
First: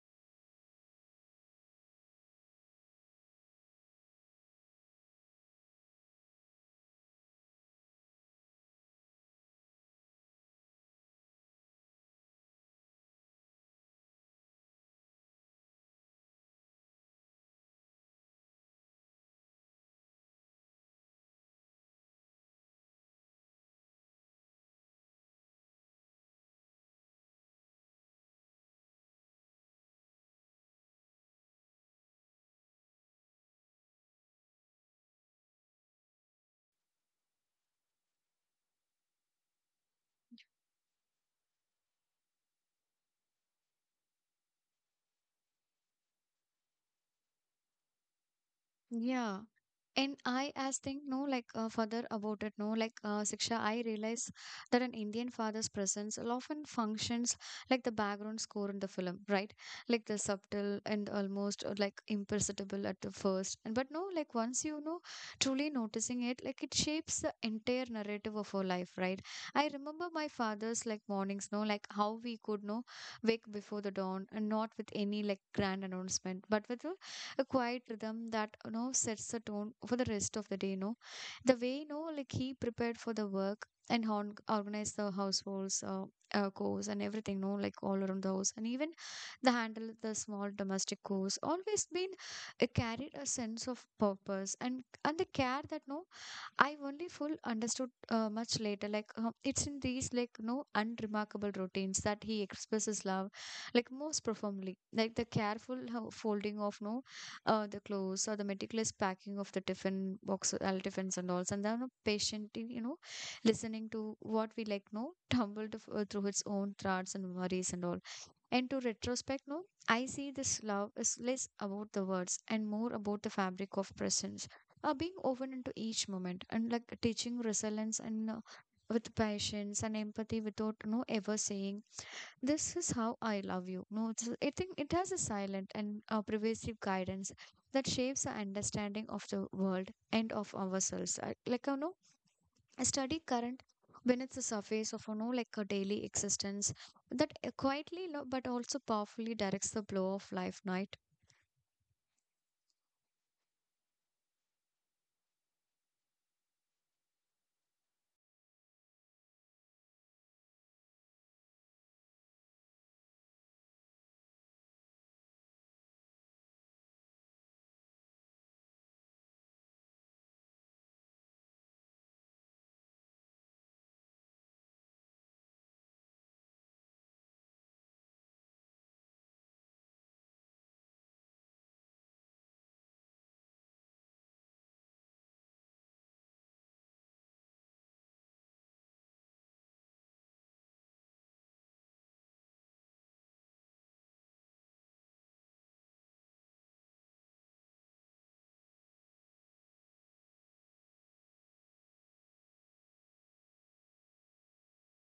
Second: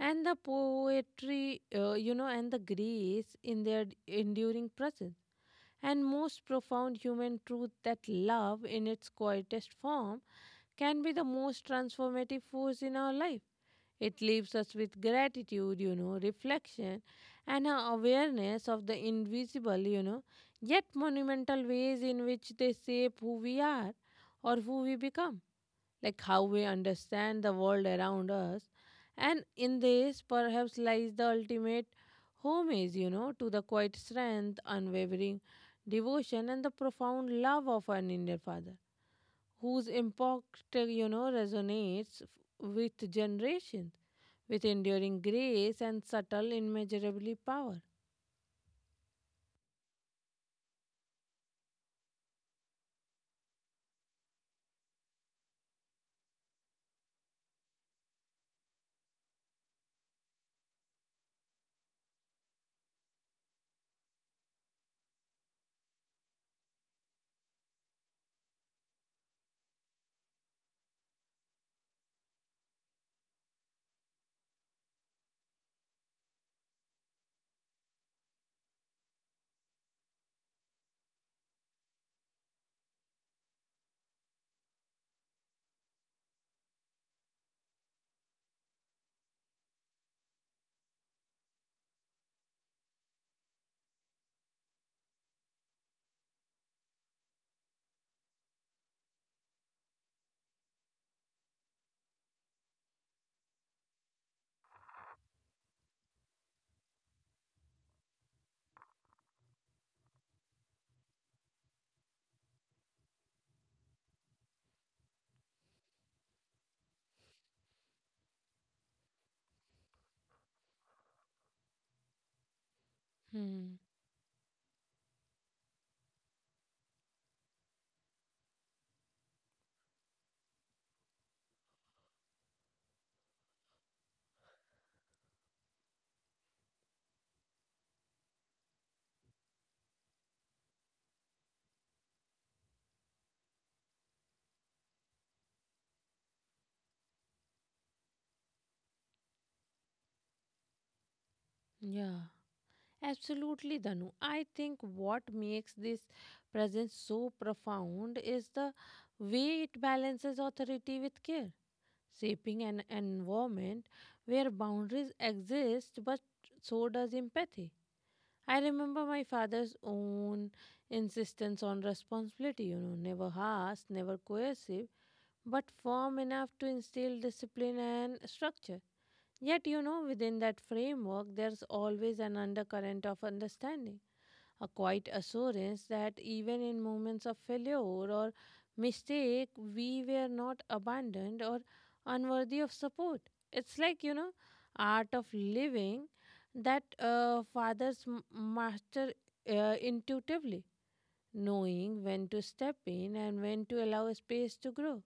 and the poetry, and the grace in their enduring presence. And most profound human truth that love, in its quietest form, can be the most transformative force in our life. It leaves us with gratitude, reflection, and an awareness of the invisible, yet monumental ways in which they shape who we are or who we become, like how we understand the world around us. And in this, perhaps, lies the ultimate homage, to the quiet strength, unwavering devotion, and the profound love of an Indian father, whose impact, resonates with generations, with enduring grace and subtle, immeasurably power. Yeah. And I as think no like further about it no like Siksha, I realize that an Indian father's presence often functions like the background score in the film right, like the subtle and almost like imperceptible at the first, and but no like once you know truly noticing it, like it shapes the entire narrative of our life right. I remember my father's like mornings no, like how we could no wake before the dawn, and not with any like grand announcement but with a quiet rhythm that you know sets the tone for the rest of the day, you know, the way you know like he prepared for the work and organized the households chores and everything no like all around the house, and even the handle the small domestic chores always been carried a sense of purpose and the care that no I have only full understood much later. It's in these like no unremarkable routines that he expresses love, like most profoundly. Like the careful folding of no, the clothes or the meticulous packing of the tiffins and all, and then no, patiently you know listening to what we like no tumbled through its own thoughts and worries and all. And to retrospect, no, I see this love is less about the words and more about the Hmm. fabric of presence, being woven into each moment and like teaching resilience and with patience and empathy without no ever saying this is how I love you. No, it's, I think it has a silent and pervasive guidance that shapes our understanding of the world and of ourselves. Like you know, I study current beneath the surface of, you know, like a daily existence that quietly but also powerfully directs the flow of life, right? Yeah. Absolutely, Danu. I think what makes this presence so profound is the way it balances authority with care, shaping an environment where boundaries exist, but so does empathy. I remember my father's own insistence on responsibility, never harsh, never coercive, but firm enough to instill discipline and structure. Yet, within that framework, there's always an undercurrent of understanding, a quiet assurance that even in moments of failure or mistake, we were not abandoned or unworthy of support. It's like, art of living that fathers master intuitively, knowing when to step in and when to allow space to grow,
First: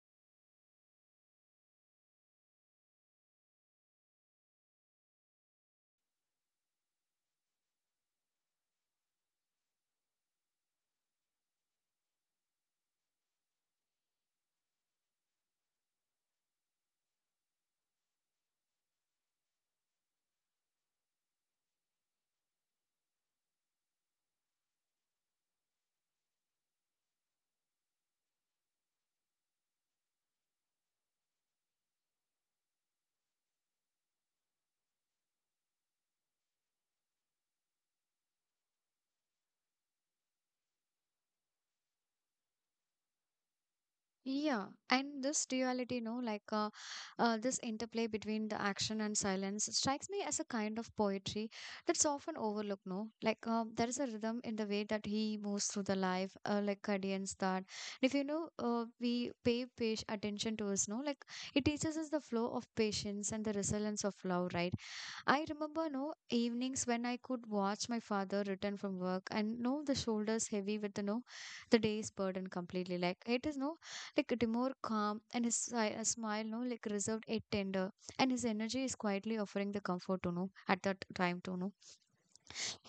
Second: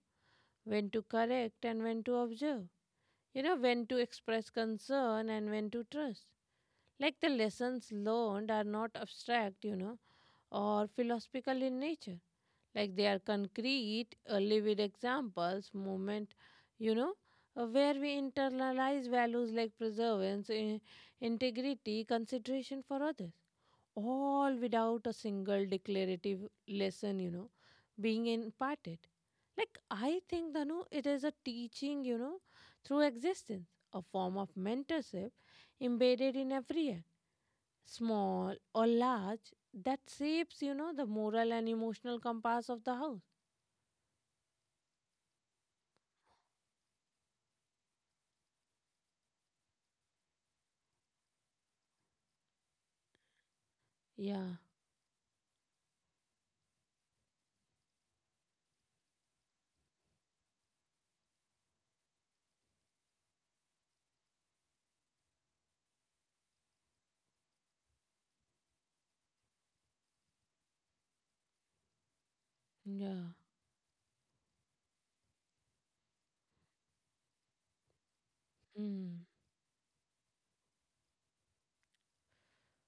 when to correct and when to observe, when to express concern and when to trust. Like the lessons learned are not abstract, or philosophical in nature. Like they are concrete, living examples, moment, you know, where we internalize values like perseverance, integrity, consideration for others, all without a single declarative lesson, being imparted. Like I think, Danu, it is a teaching, through existence, a form of mentorship embedded in every act, small or large, that shapes, the moral and emotional compass of the house. Yeah, and this duality, like this interplay between the action and silence strikes me as a kind of poetry that's often overlooked, no? Like there is a rhythm Yeah, in the way that he moves through the life, like cadence that if you know, we pay page attention to us, no? Like it teaches us the flow of patience and the resilience of love, right? I remember no evenings when I could watch my father return from work and know the shoulders heavy with the no the day's burden completely. Like yeah, it is no like the more calm and his a smile no like reserved it tender, and his energy is mm, quietly offering the comfort to know at that time to know.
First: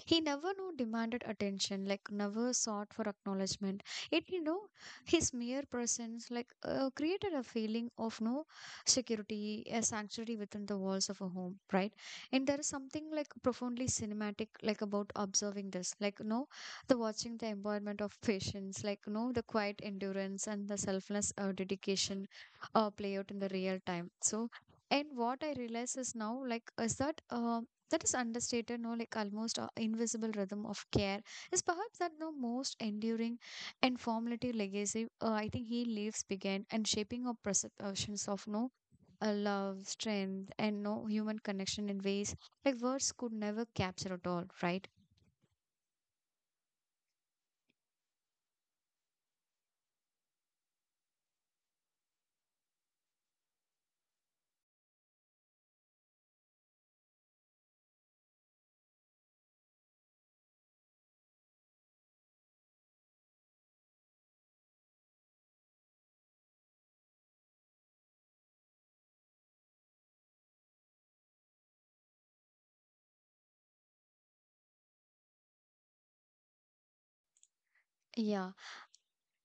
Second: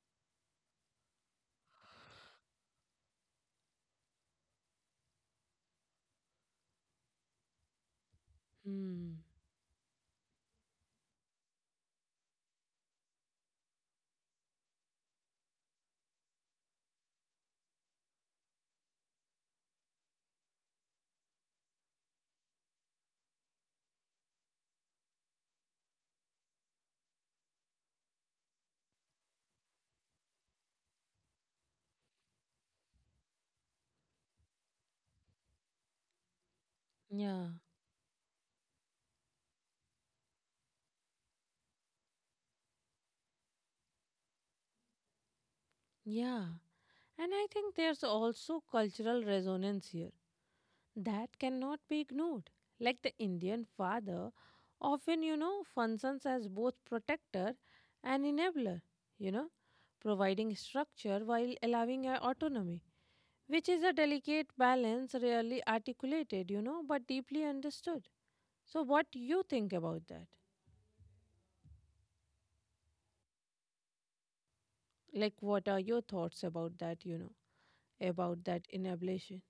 He never no demanded attention, like never sought for acknowledgement. It you know, his mere presence like created a feeling of no mm, security, a sanctuary within the walls of a home, right? And there is something like profoundly cinematic, like about observing this, like no, the watching the embodiment of patience, like no, the quiet endurance and the selfless dedication, play out in the real time. So. And what I realize is now, like, is that that is understated no like almost invisible rhythm of care is perhaps that the most enduring and formative legacy I think he leaves behind and shaping our yeah, perceptions of no love strength and no human connection in ways like words could never capture at all, right. yeah. And I think there's also cultural resonance here that cannot be ignored. Like the Indian father often, functions as both protector and enabler, you know, providing structure while allowing autonomy, which is a delicate balance rarely articulated, but deeply understood. So, what you think about that? Like, what are your thoughts about that, about Yeah, that inablation?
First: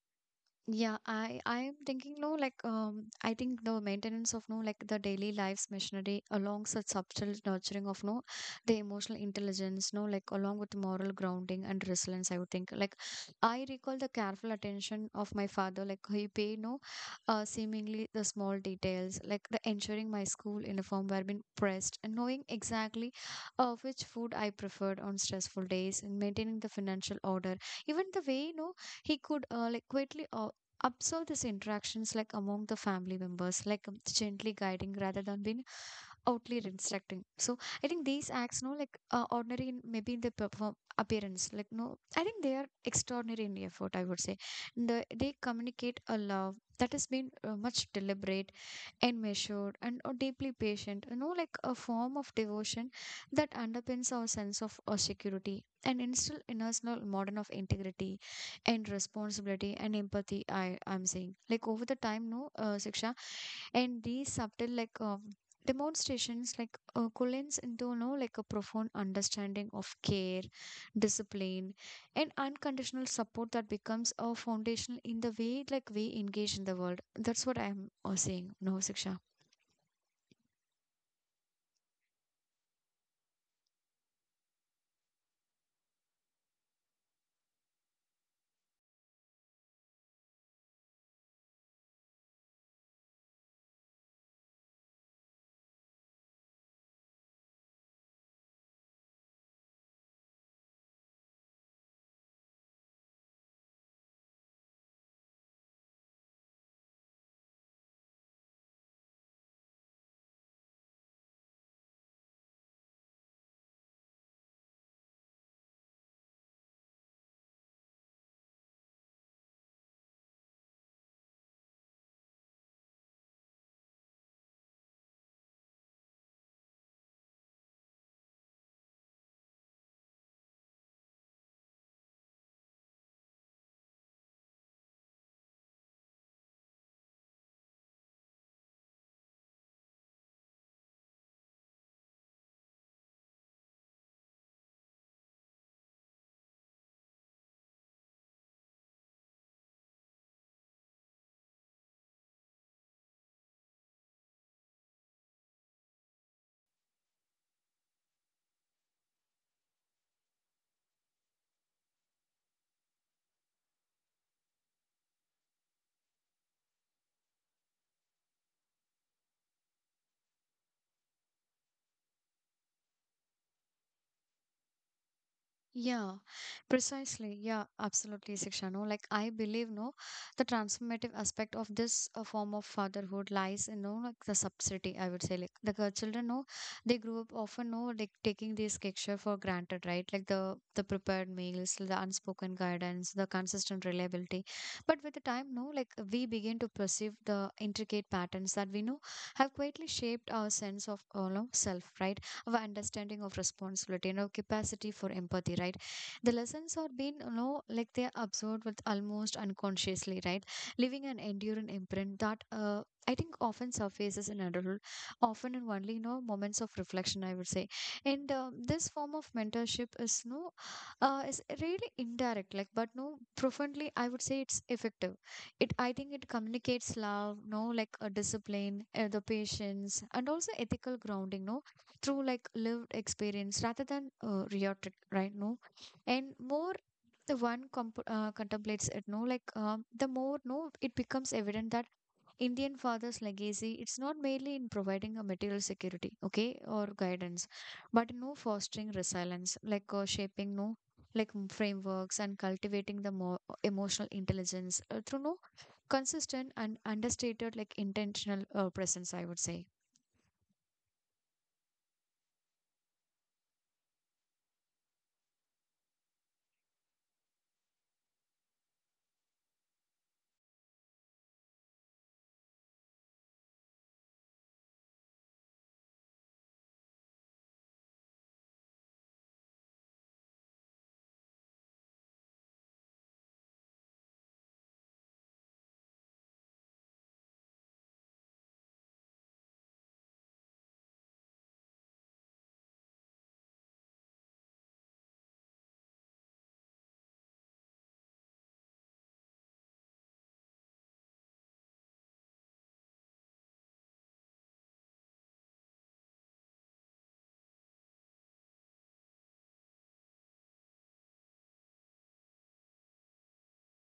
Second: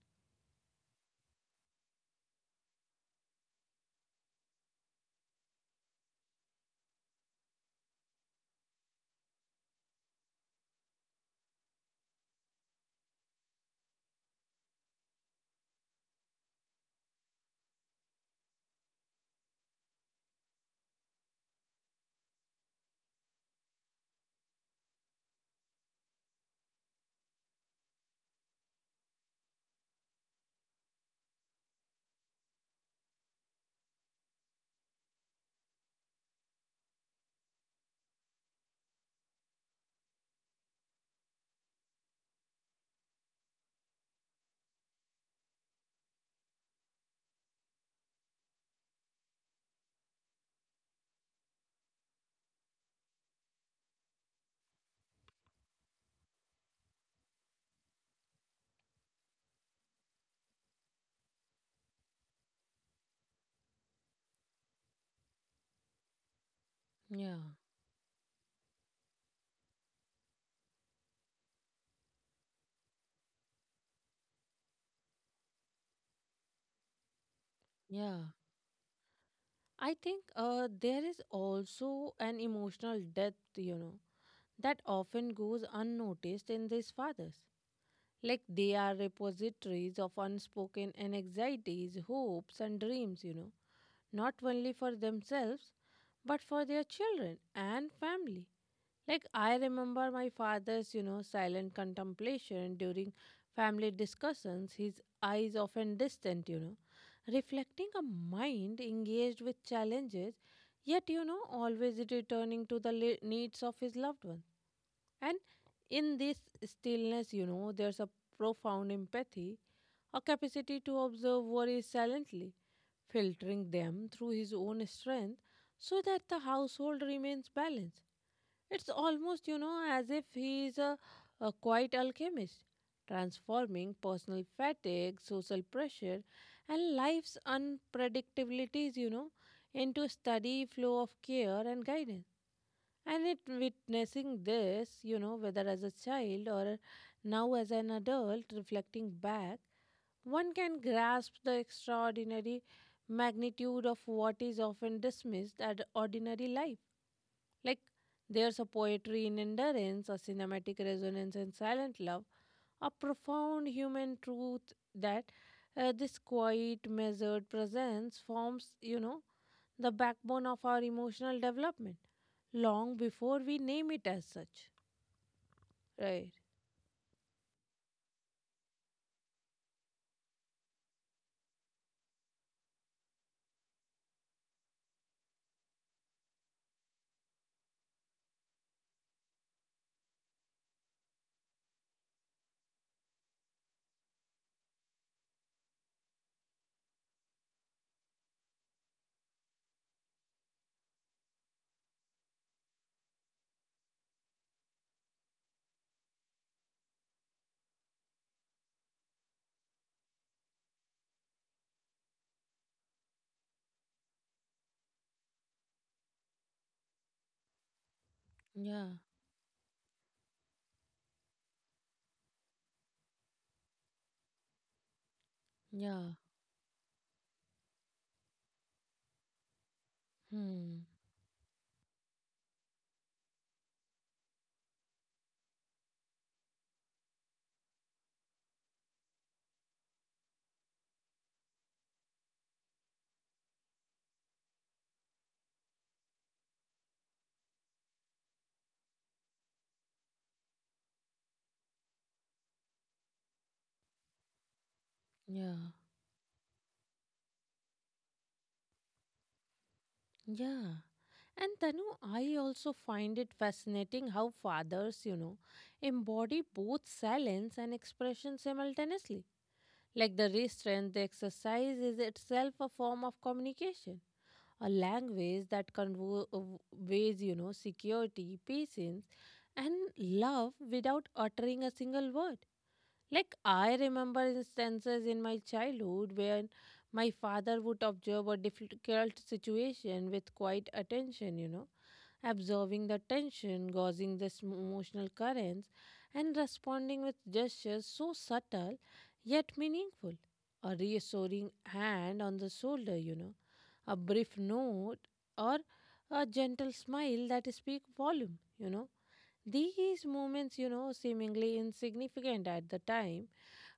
Yeah, I am thinking no like I think the maintenance of no like the daily life's machinery along such subtle nurturing of no the emotional intelligence no like along with moral grounding and resilience I would think like I recall the careful attention of my father like he paid no seemingly the small details like the ensuring my school uniform were being pressed and knowing exactly which food I preferred on stressful days and maintaining the financial order, even the way no he could like quietly observe these interactions like among the family members like gently guiding rather than being outly instructing. So I think these acts no like ordinary in, maybe in the perform appearance like no I think they are extraordinary in effort, I would say they communicate a love that has been much deliberate and measured and deeply patient, like a form of devotion that underpins our sense of security and instill in us a modern of integrity and responsibility and empathy. I I'm saying like over the time, no, Siksha, and these subtle like demonstrations like Yeah, collides into you know like a profound understanding of care, discipline and unconditional support that becomes a foundation in the way like we engage in the world, that's what I'm yeah. saying no Siksha. I think there is also an emotional depth, that often goes unnoticed in these fathers. Like they are repositories of unspoken anxieties, hopes, and dreams, not only for themselves, but for their children and family. Like I remember my father's, silent contemplation during family discussions, his eyes often distant, reflecting a mind engaged with challenges, yet, always returning to the needs of his loved ones. And in this stillness, there's a profound empathy, a capacity to observe worries silently, filtering them through his own strength so that the household remains balanced. It's almost, as if he is a quiet alchemist, transforming personal fatigue, social pressure, and life's unpredictabilities, into steady flow of care and guidance. And it witnessing this, whether as a child or now as an adult, reflecting back, one can grasp the extraordinary magnitude of what is often dismissed as ordinary life. Like there's a poetry in endurance, a cinematic resonance in silent love, a profound human truth that this quiet, measured presence forms, the backbone of our emotional development long before we name it as such. Yeah, Right. precisely. Yeah, absolutely, Siksha. No, like I believe, no, the transformative aspect of this form of fatherhood lies in, no, like the subsidy, I would say. Like the girl children, no, they grew up often, no, like taking this culture for granted, right? Like the prepared meals, the unspoken guidance, the consistent reliability. But with the time, no, like we begin to perceive the intricate patterns that we know have quietly shaped our sense of, you know, self, right? Of understanding of responsibility, you know, capacity for empathy, right? The lessons are being, you know, like they are absorbed with almost unconsciously, right? Leaving an enduring imprint that I think often surfaces in adulthood, often in only you know moments of reflection, I would say, and this Yeah, form of mentorship is no, is really indirect, like but no profoundly, I would say it's effective. It I think yeah. it communicates love, no like a discipline, the patience, and also Hmm. ethical grounding. No, through like lived experience rather than reacted, right, no. And more the contemplates it no like the more no it becomes evident that indian father's legacy it's not merely in providing a material security, okay, or guidance but no fostering resilience like shaping no like frameworks and cultivating the more emotional intelligence through no Yeah, consistent and understated like intentional presence, I would say. yeah, and Tanu, I also find it fascinating how fathers, you know, embody both silence and expression simultaneously. Like the restraint, the exercise is itself a form of communication, a language that conveys, you know, security, patience, and love without uttering a single word. Like I remember instances in my childhood when my father would observe a difficult situation with quiet attention, you know, observing the tension, gauging the emotional currents, and responding with gestures so subtle yet meaningful. A reassuring hand on the shoulder, you know, a brief note, or a gentle smile that speak volume. These moments, you know, seemingly insignificant at the time,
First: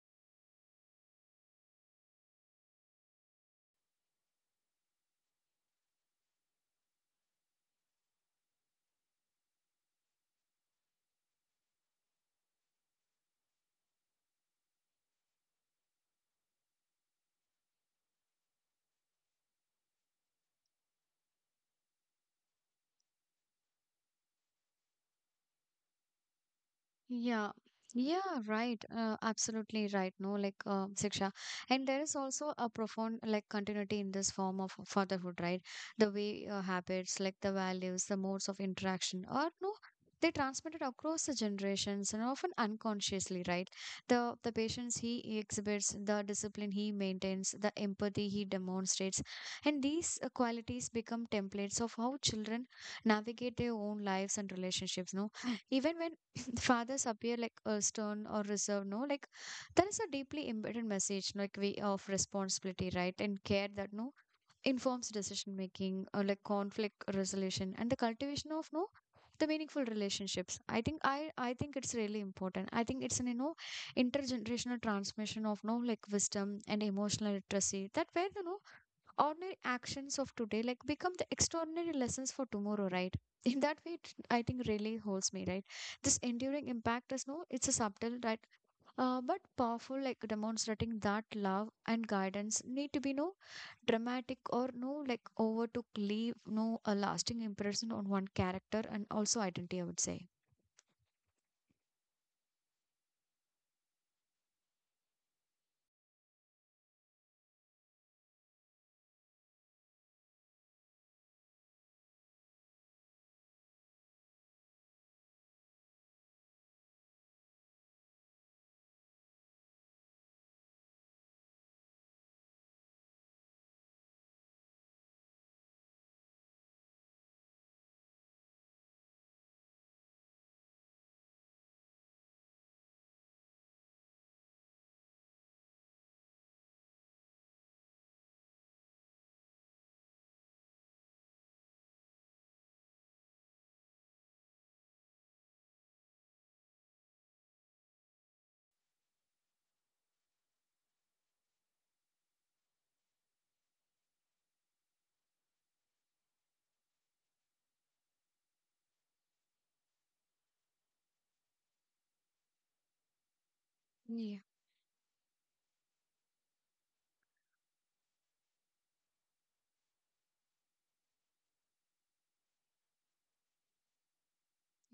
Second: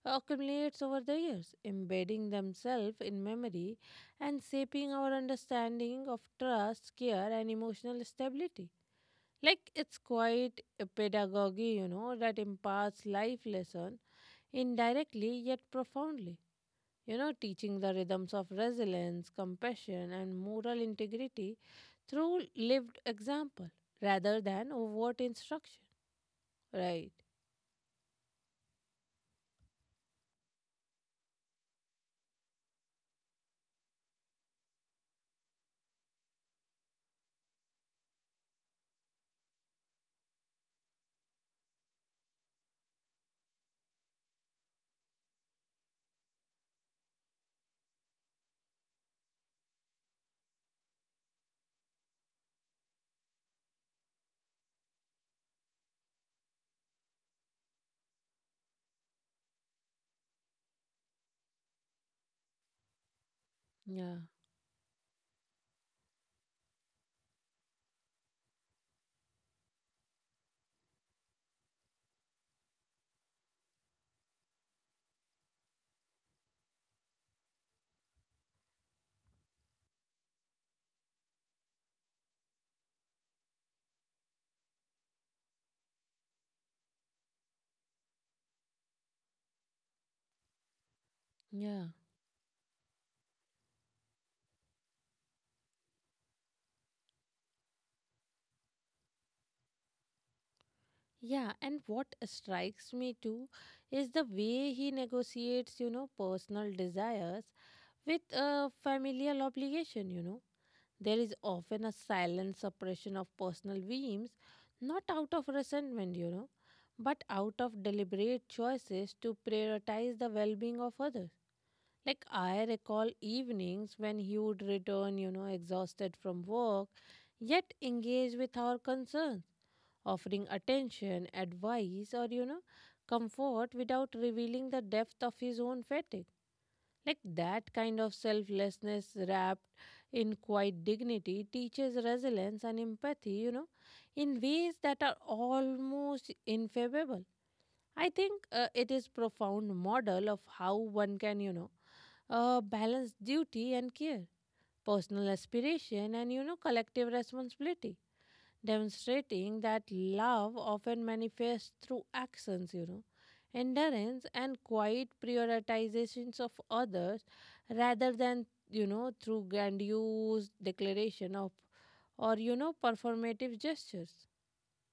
accumulates over the years, embedding themselves in memory and shaping our understanding of trust, care, and emotional stability. Like it's quite a pedagogy, you know, that imparts life lesson indirectly yet profoundly, teaching the rhythms of resilience, compassion, and moral integrity through lived example rather than overt instruction. Right. Yeah, yeah, right. Absolutely right. No, like Siksha, and there is also a profound like continuity in this form of fatherhood, right? The way habits, like the values, the modes of interaction, or no, they transmitted across the generations and often unconsciously, right? The patience he exhibits, the discipline he maintains, the empathy he demonstrates, and these qualities become templates of how children navigate their own lives and relationships. No, even when fathers appear like stern or reserved no like there is a deeply embedded message like we of responsibility, right, and care that no Yeah. informs decision making or like conflict resolution and the cultivation of no the meaningful relationships. I think I think it's really important, I think it's an you know intergenerational transmission of no like wisdom and emotional literacy that where you know ordinary actions of today like become the extraordinary lessons for tomorrow, right? In that way it, I think really holds me right. This enduring impact is no it's a subtle, right, but powerful like demonstrating that love Yeah. and guidance need to be no dramatic or no like over to leave no a lasting impression on one character and also identity, I would say. Yeah. And what strikes me too is the way he negotiates, you know, personal desires with a familial obligation. There is often a silent suppression of personal whims, not out of resentment, you know, but out of deliberate choices to prioritize the well being of others. Like, I recall evenings when he would return, you know, exhausted from work, yet engage with our concerns, offering attention, advice, or, you know, comfort without revealing the depth of his own fatigue. Like that kind of selflessness wrapped in quiet dignity teaches resilience and empathy, you know, in ways that are almost infavorable. I think it is profound model of how one can, you know, balance duty and care, personal aspiration and, you know, collective responsibility demonstrating that love often manifests through actions, you know, endurance Yeah. and quiet prioritizations of others rather than, you know, through grandiose declaration of or, you know, performative gestures.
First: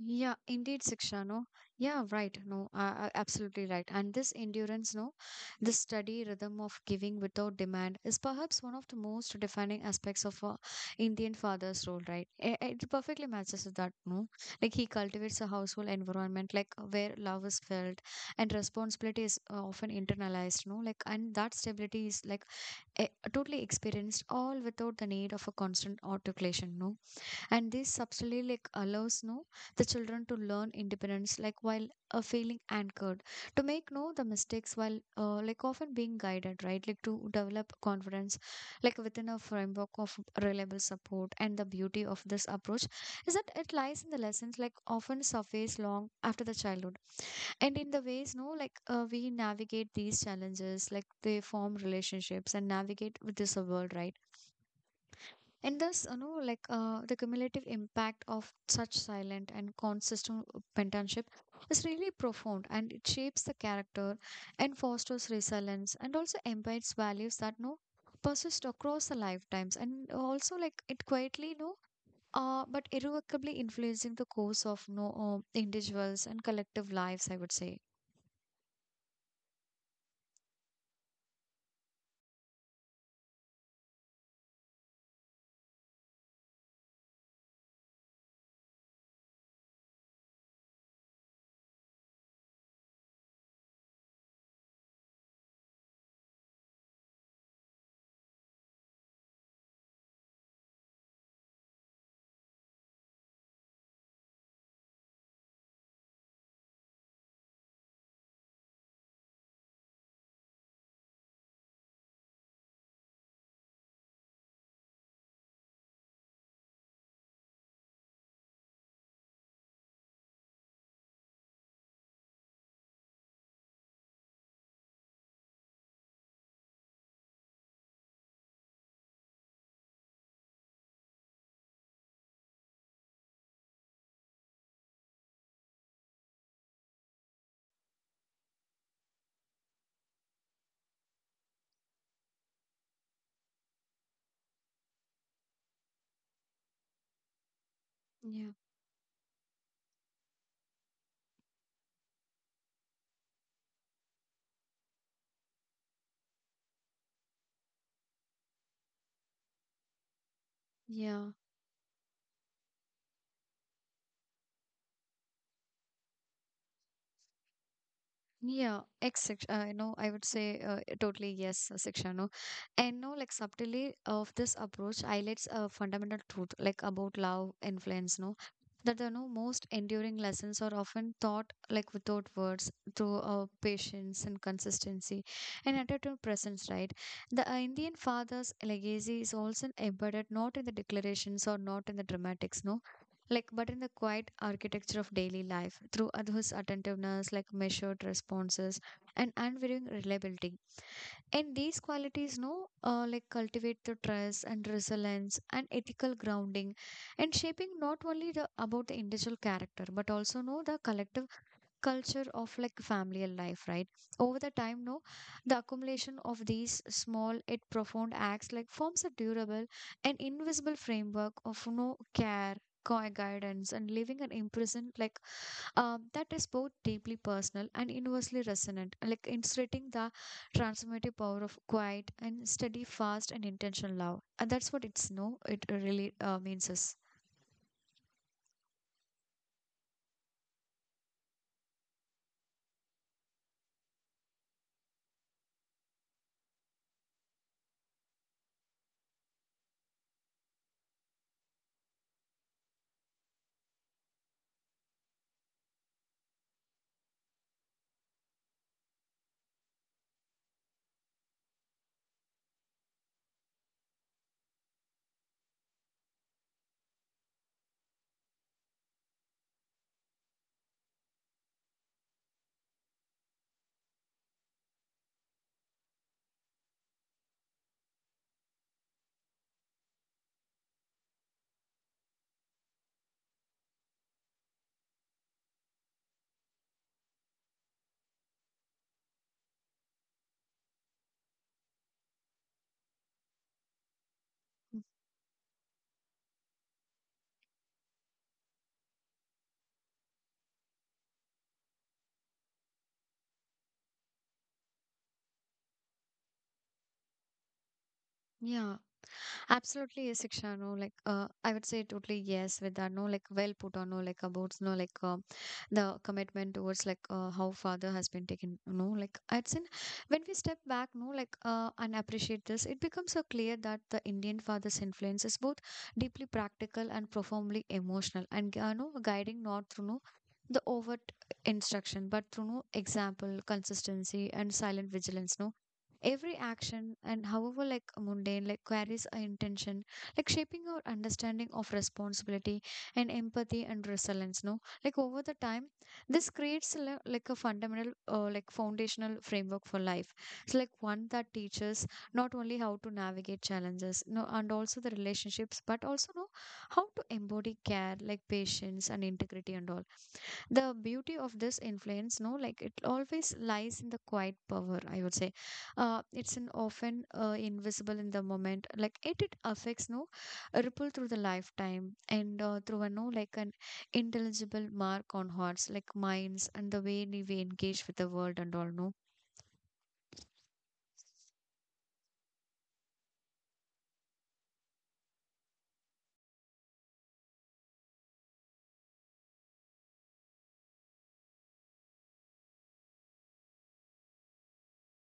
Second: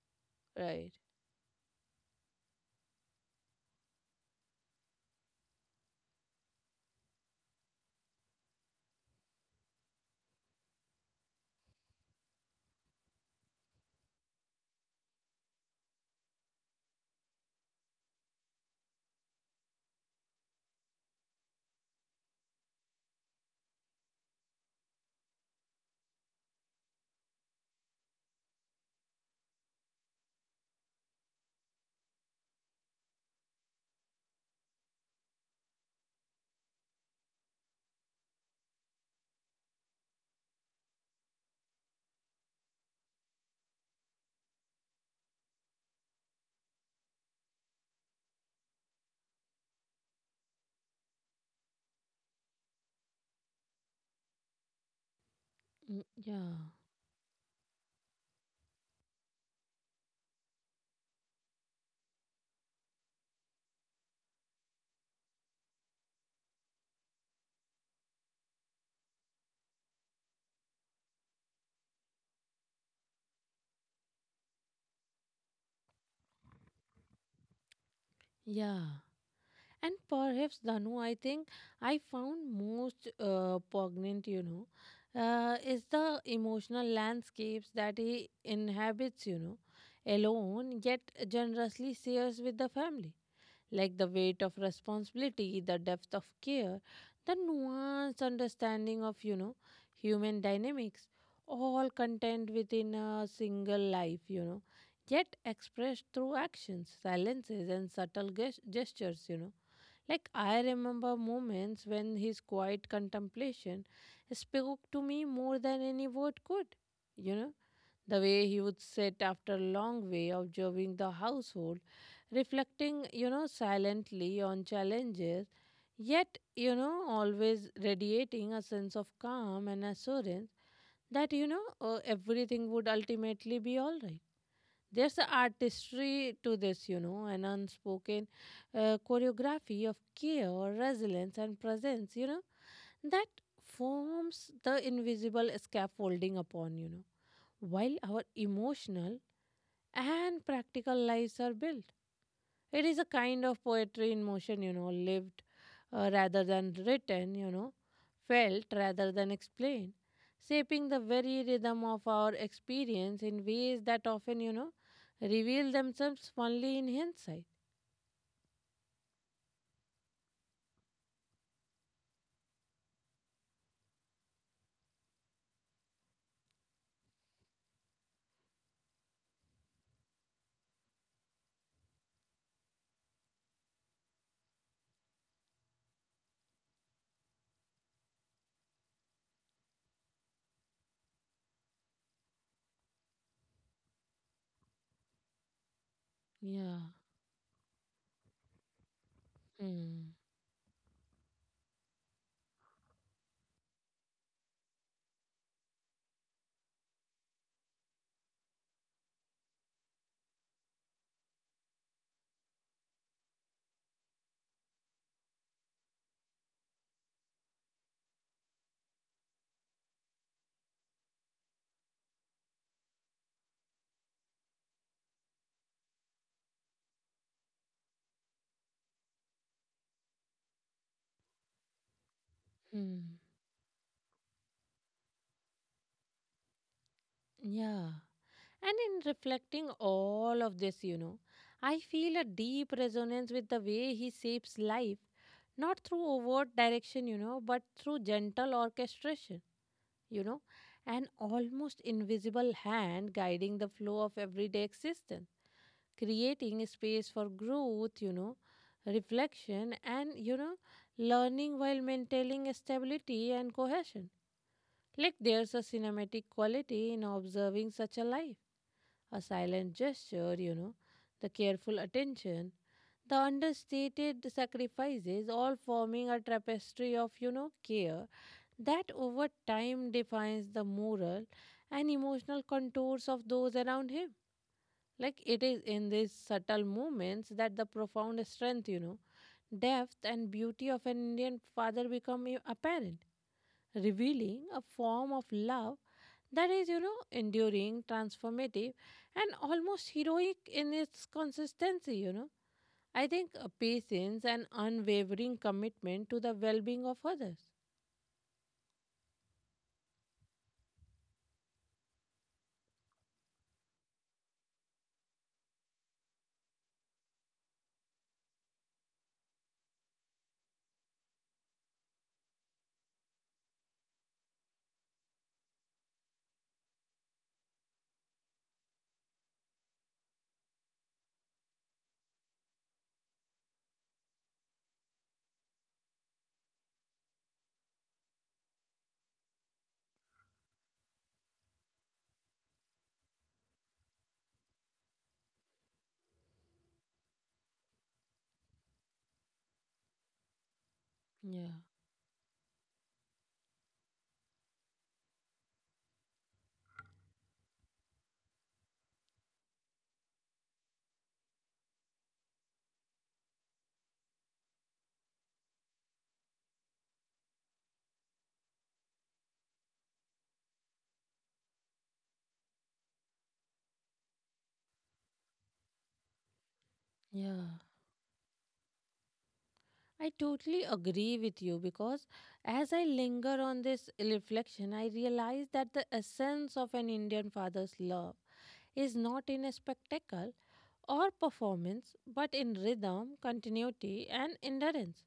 Yeah, indeed, Right. Siksha, no? Yeah, right, no, absolutely right. And this endurance, no, this steady rhythm of giving without demand is perhaps one of the most defining aspects of a Indian father's role, right? It perfectly matches with that, no? Like he cultivates a household environment, like where love is felt and responsibility is often internalized, no? Like, and that stability is like eh, totally experienced all without the need of a constant articulation, no? And this subtly like allows no the children to learn independence like while feeling anchored to make no the mistakes while like often being guided, right, like to develop confidence like within a framework of reliable support. And the beauty of this approach is that it lies in the lessons like often surface long after the childhood, and in the ways no like we navigate these challenges like they form relationships and navigate with this world, right. And Mm. thus, you know, Yeah. like the cumulative impact of such silent and consistent pentanship is really profound, and it shapes the character and fosters resilience and also embeds values that no persist across the lifetimes, and also like it quietly no but irrevocably influencing the course of no individuals and collective lives, I would say. Yeah. And perhaps, Dhanu, I think I found most poignant, you know, is the emotional landscapes that he inhabits, you know, alone, yet generously shares with the family. Like the weight of responsibility, the depth of care, the nuanced understanding of, you know, human dynamics, all contained within a single life, you know, yet expressed through actions, silences, and subtle gestures, you know, like, I remember moments when his quiet contemplation spoke to me more than any word could. You know, the way he would sit after a long way observing the household, reflecting, you know, silently on challenges, yet, you know, always radiating a sense of calm and assurance that, you know, everything would ultimately be all right. There's an artistry to this, you know, an unspoken choreography of care, resilience, and presence, you know, that forms the invisible scaffolding upon, you know, while our Yeah. emotional and practical lives are built. It is a kind of poetry in motion, you know, lived rather than written, you know, felt rather than explained, shaping the Yeah. very rhythm of our experience in ways that often, you know, reveal themselves only in hindsight. Yeah, ex section, you know, I would say totally yes, Siksha, no. And no, like subtly of this approach highlights a fundamental truth, like about love influence, no, that the no most enduring lessons are often taught like without words through patience and consistency and attitude presence, right? The Indian father's legacy is also embedded not in the declarations or not in the dramatics, no, like but in the quiet architecture of daily life through his Yeah. attentiveness like measured responses and unwavering Hmm. reliability. And these qualities no like cultivate the trust and resilience and ethical grounding, and shaping not only the about the individual character but also know the collective culture of like familial life, right. Over the time no the accumulation of these small yet profound acts like forms a durable and invisible framework of no care, guidance, and leaving an impression like that is both deeply personal and universally resonant like illustrating the transformative power of quiet and steady Hmm. fast and intentional love, and that's what it's no it really means us. Yeah. And in reflecting all of this, you know, I feel a deep resonance with the way he shapes life, not through overt direction, you know, but through gentle orchestration, you know, an almost invisible hand guiding the flow of everyday existence, creating space for growth, you know, reflection, and, you know, learning while maintaining stability and cohesion. Like there's a cinematic quality in observing such a life, a silent gesture, you know, the careful attention, the understated sacrifices, all forming a tapestry of, you know, care that over time defines the moral and emotional contours of those around him. Like it is in these subtle moments that the profound strength, you know, depth and beauty of an Indian father become apparent, revealing a form of love that is, you know, enduring, transformative, and almost heroic in its consistency, you know. I think patience and unwavering commitment to the well being of others. Yeah. Absolutely, yes, Shiksha. No, like I would say totally yes with that. No, like well put on. No, like about no, like the commitment towards like how father has been taken. No, like it's in when we step back. No, like and appreciate this, it becomes so clear that the Indian father's influence is both deeply practical and profoundly emotional, and no guiding not through no the overt instruction, but through no example, consistency, and silent vigilance. No, every action, and however like mundane like carries our intention, like shaping our understanding of responsibility and empathy and resilience. No, like over the time, this creates like a fundamental like foundational framework for life. It's like one that Yeah, teaches not only how to navigate challenges, no, and also the relationships, but also no, how to embody care like patience and integrity and all. The beauty of this influence no like it always lies in the quiet power, I would say, it's an often invisible in the moment like it affects no a ripple through the lifetime and through a no like an intelligible mark on hearts like minds and the way we yeah. engage with the world and all no. I totally agree with you because as I linger on this reflection, I realize that the essence of an Indian father's love is not in a spectacle or performance, but in rhythm, continuity, and endurance.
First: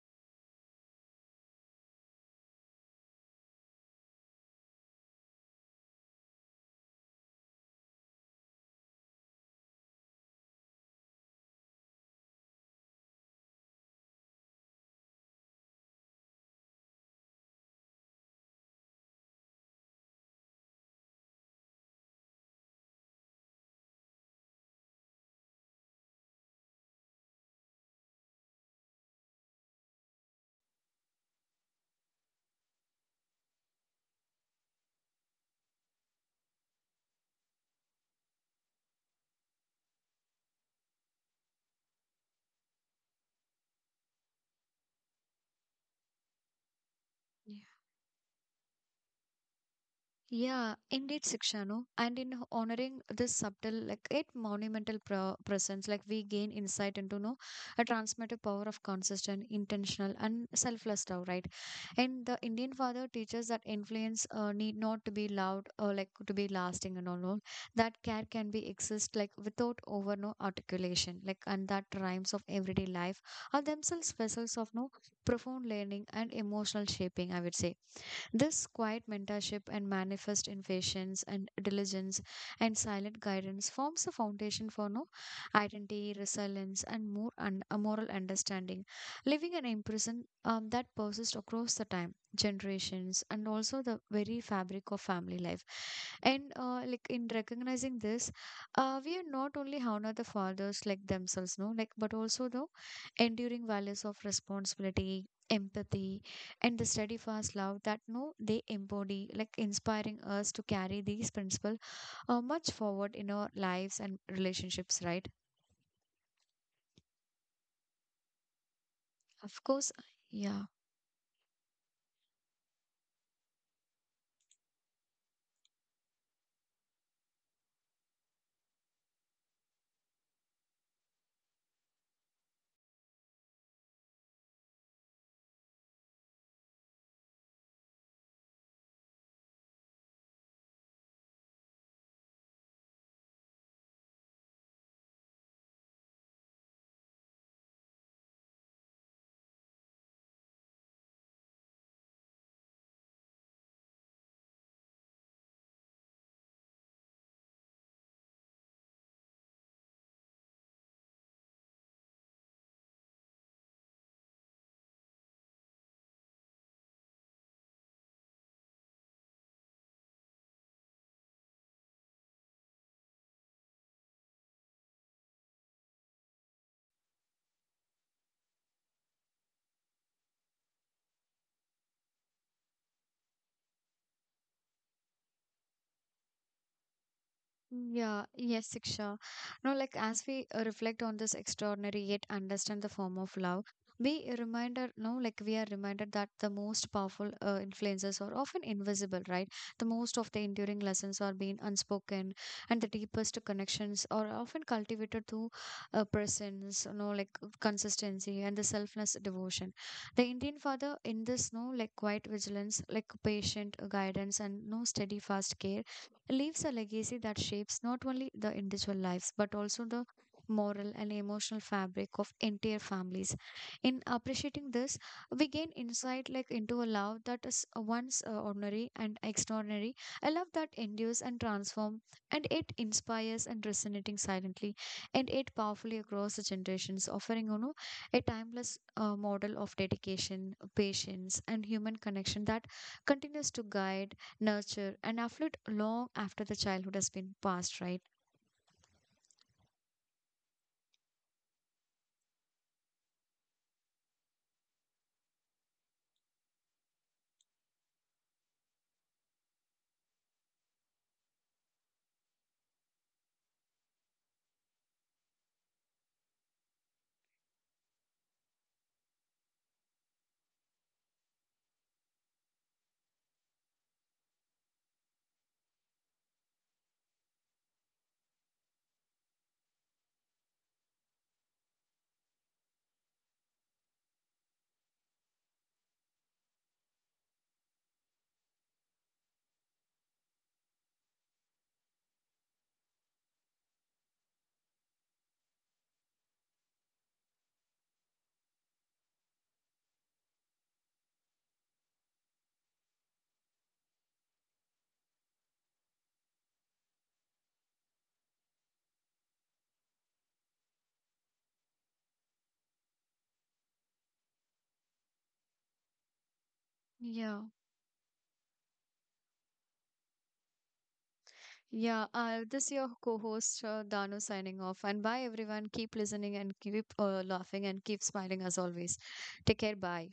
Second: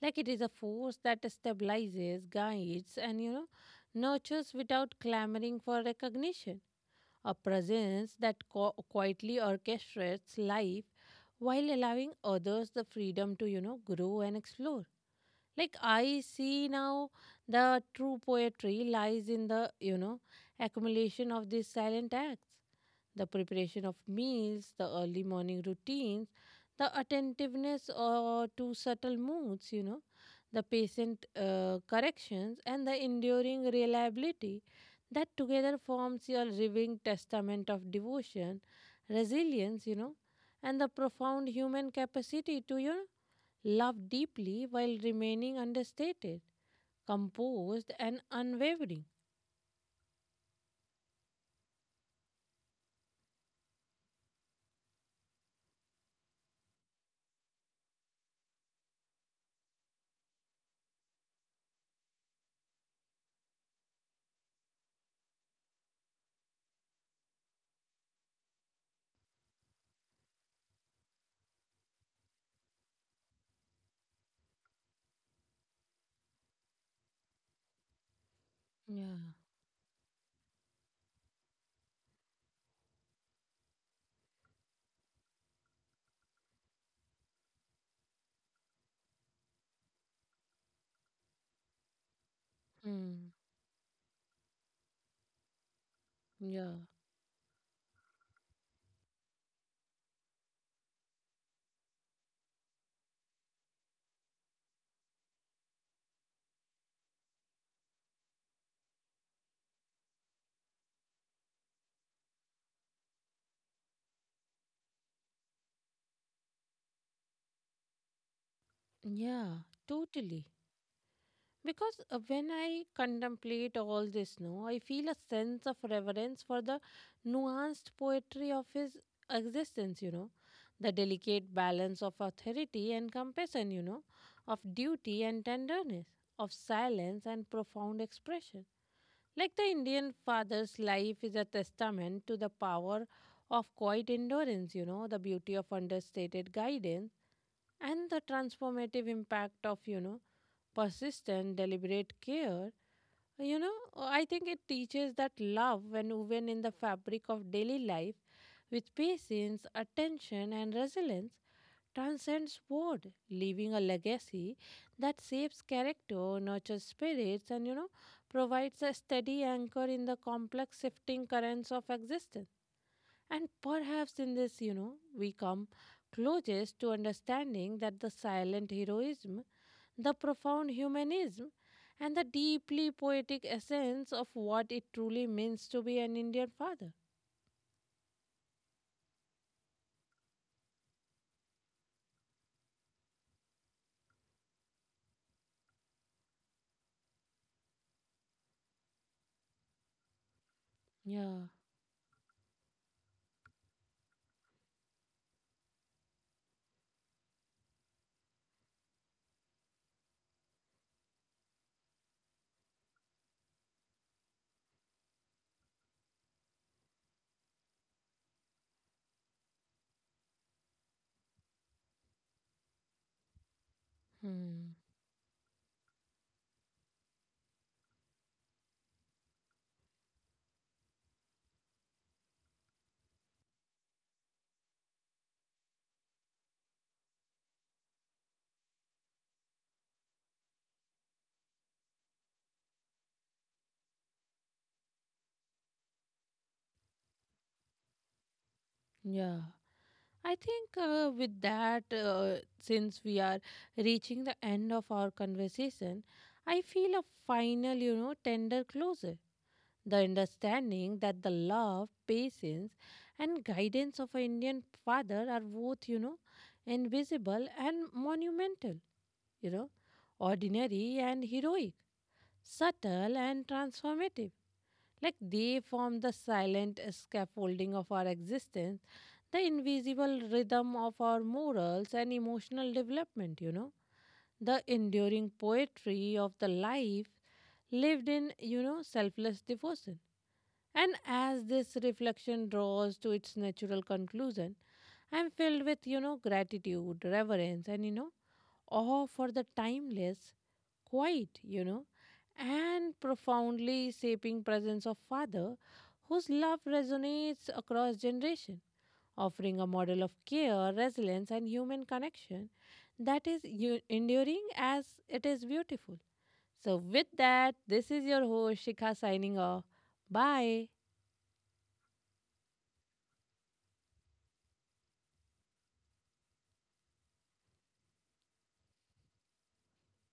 Like it is a force that stabilizes, guides, and, you know, nurtures without clamoring for recognition. A presence that quietly orchestrates life while allowing others the freedom to, you know, grow and explore. Like I see now, the true poetry lies in the, you know, accumulation of these silent acts, the preparation of meals, the early morning routines, the attentiveness to subtle moods, you know, the patient corrections, and the enduring reliability that together forms your living testament of devotion, resilience, you know, and the profound human capacity to, you know, love deeply while remaining understated, composed, and unwavering. Yeah, indeed, Sikshanu. And in honoring this subtle, like eight monumental pro presence, like we gain insight into no a transmitted power of consistent, intentional, and selfless love, right? And the Indian father teaches that influence need not to be loud or like to be lasting and all. That care can be exist like without over no articulation, like and that rhymes of everyday life are themselves vessels of no profound learning and emotional shaping, I would say. This quiet Yeah. mentorship and manifest in patience and diligence and silent guidance forms the foundation for no identity, resilience, and more a moral understanding, leaving an impression that persists across the time, generations, Mm, and also the very fabric of family life. And yeah, like in recognizing this, we are not only honor the fathers like themselves, no, like but also the enduring values of responsibility, empathy, and the study fast love that no they embody, like inspiring us to carry these principles much forward in our lives and relationships, right. Of yeah, course. totally. Yeah. Because when I contemplate all this now, I feel a sense of reverence for the nuanced poetry of his existence, you know, the delicate balance of authority and compassion, you know, of duty and tenderness, of silence and profound expression. Like the Indian father's life is a testament to the power of quiet endurance, you know, the beauty of understated guidance and the transformative impact of, you know, persistent deliberate care. You know I think it teaches that love, when woven in the fabric of daily life with patience, attention and resilience, transcends word, leaving a legacy that shapes character, nurtures spirits and, you know, provides a steady anchor in the complex shifting currents of existence. And perhaps in this, you know, we come closest to understanding that the silent heroism, the profound humanism, and the deeply poetic essence of what it truly means to be an Indian father. Mm, yeah, yes, Siksha. No, like as we reflect on this extraordinary yet understand the form of love, we reminded, no, like we are reminded that the most powerful influences are often invisible, right? The most of the enduring lessons are Yeah. being unspoken, and the deepest connections are often cultivated through presence, you know, like consistency and the selfless devotion. The Indian father in this, no, like quiet vigilance, like patient guidance, and no steadfast care leaves a legacy that shapes not only the individual lives but also the moral and emotional fabric of entire families. In Hmm. appreciating this, we gain insight like into a love that is once ordinary and extraordinary, a love that endures and transforms, and it inspires and resonating silently, and it powerfully across the generations offering, you know, a timeless model of dedication patience and human connection that continues to guide, nurture, and affluent long after the childhood has been passed, right? Yeah. I think with that, since we are reaching the end of our conversation, I feel a final, you know, tender closure. The understanding that the love, patience, and guidance of an Indian father are both, you know, invisible and monumental, you know, ordinary and heroic, subtle and transformative. Like they form the silent scaffolding of our existence, the invisible rhythm of our morals and emotional development, you know. The enduring poetry of the life lived in, you know, selfless devotion. And as this reflection draws to its natural conclusion, I am filled with, you know, gratitude, reverence, and, you know, awe for the timeless quiet, you know, and profoundly shaping presence of father whose love resonates across generation, offering a model of care, resilience and human connection that is enduring as it is beautiful. So with Yeah. that, this is your host Shikha signing off. Bye. Yeah, this is your co-host Danu signing off. And bye, everyone. Keep listening and keep laughing and keep smiling as always. Take care. Bye.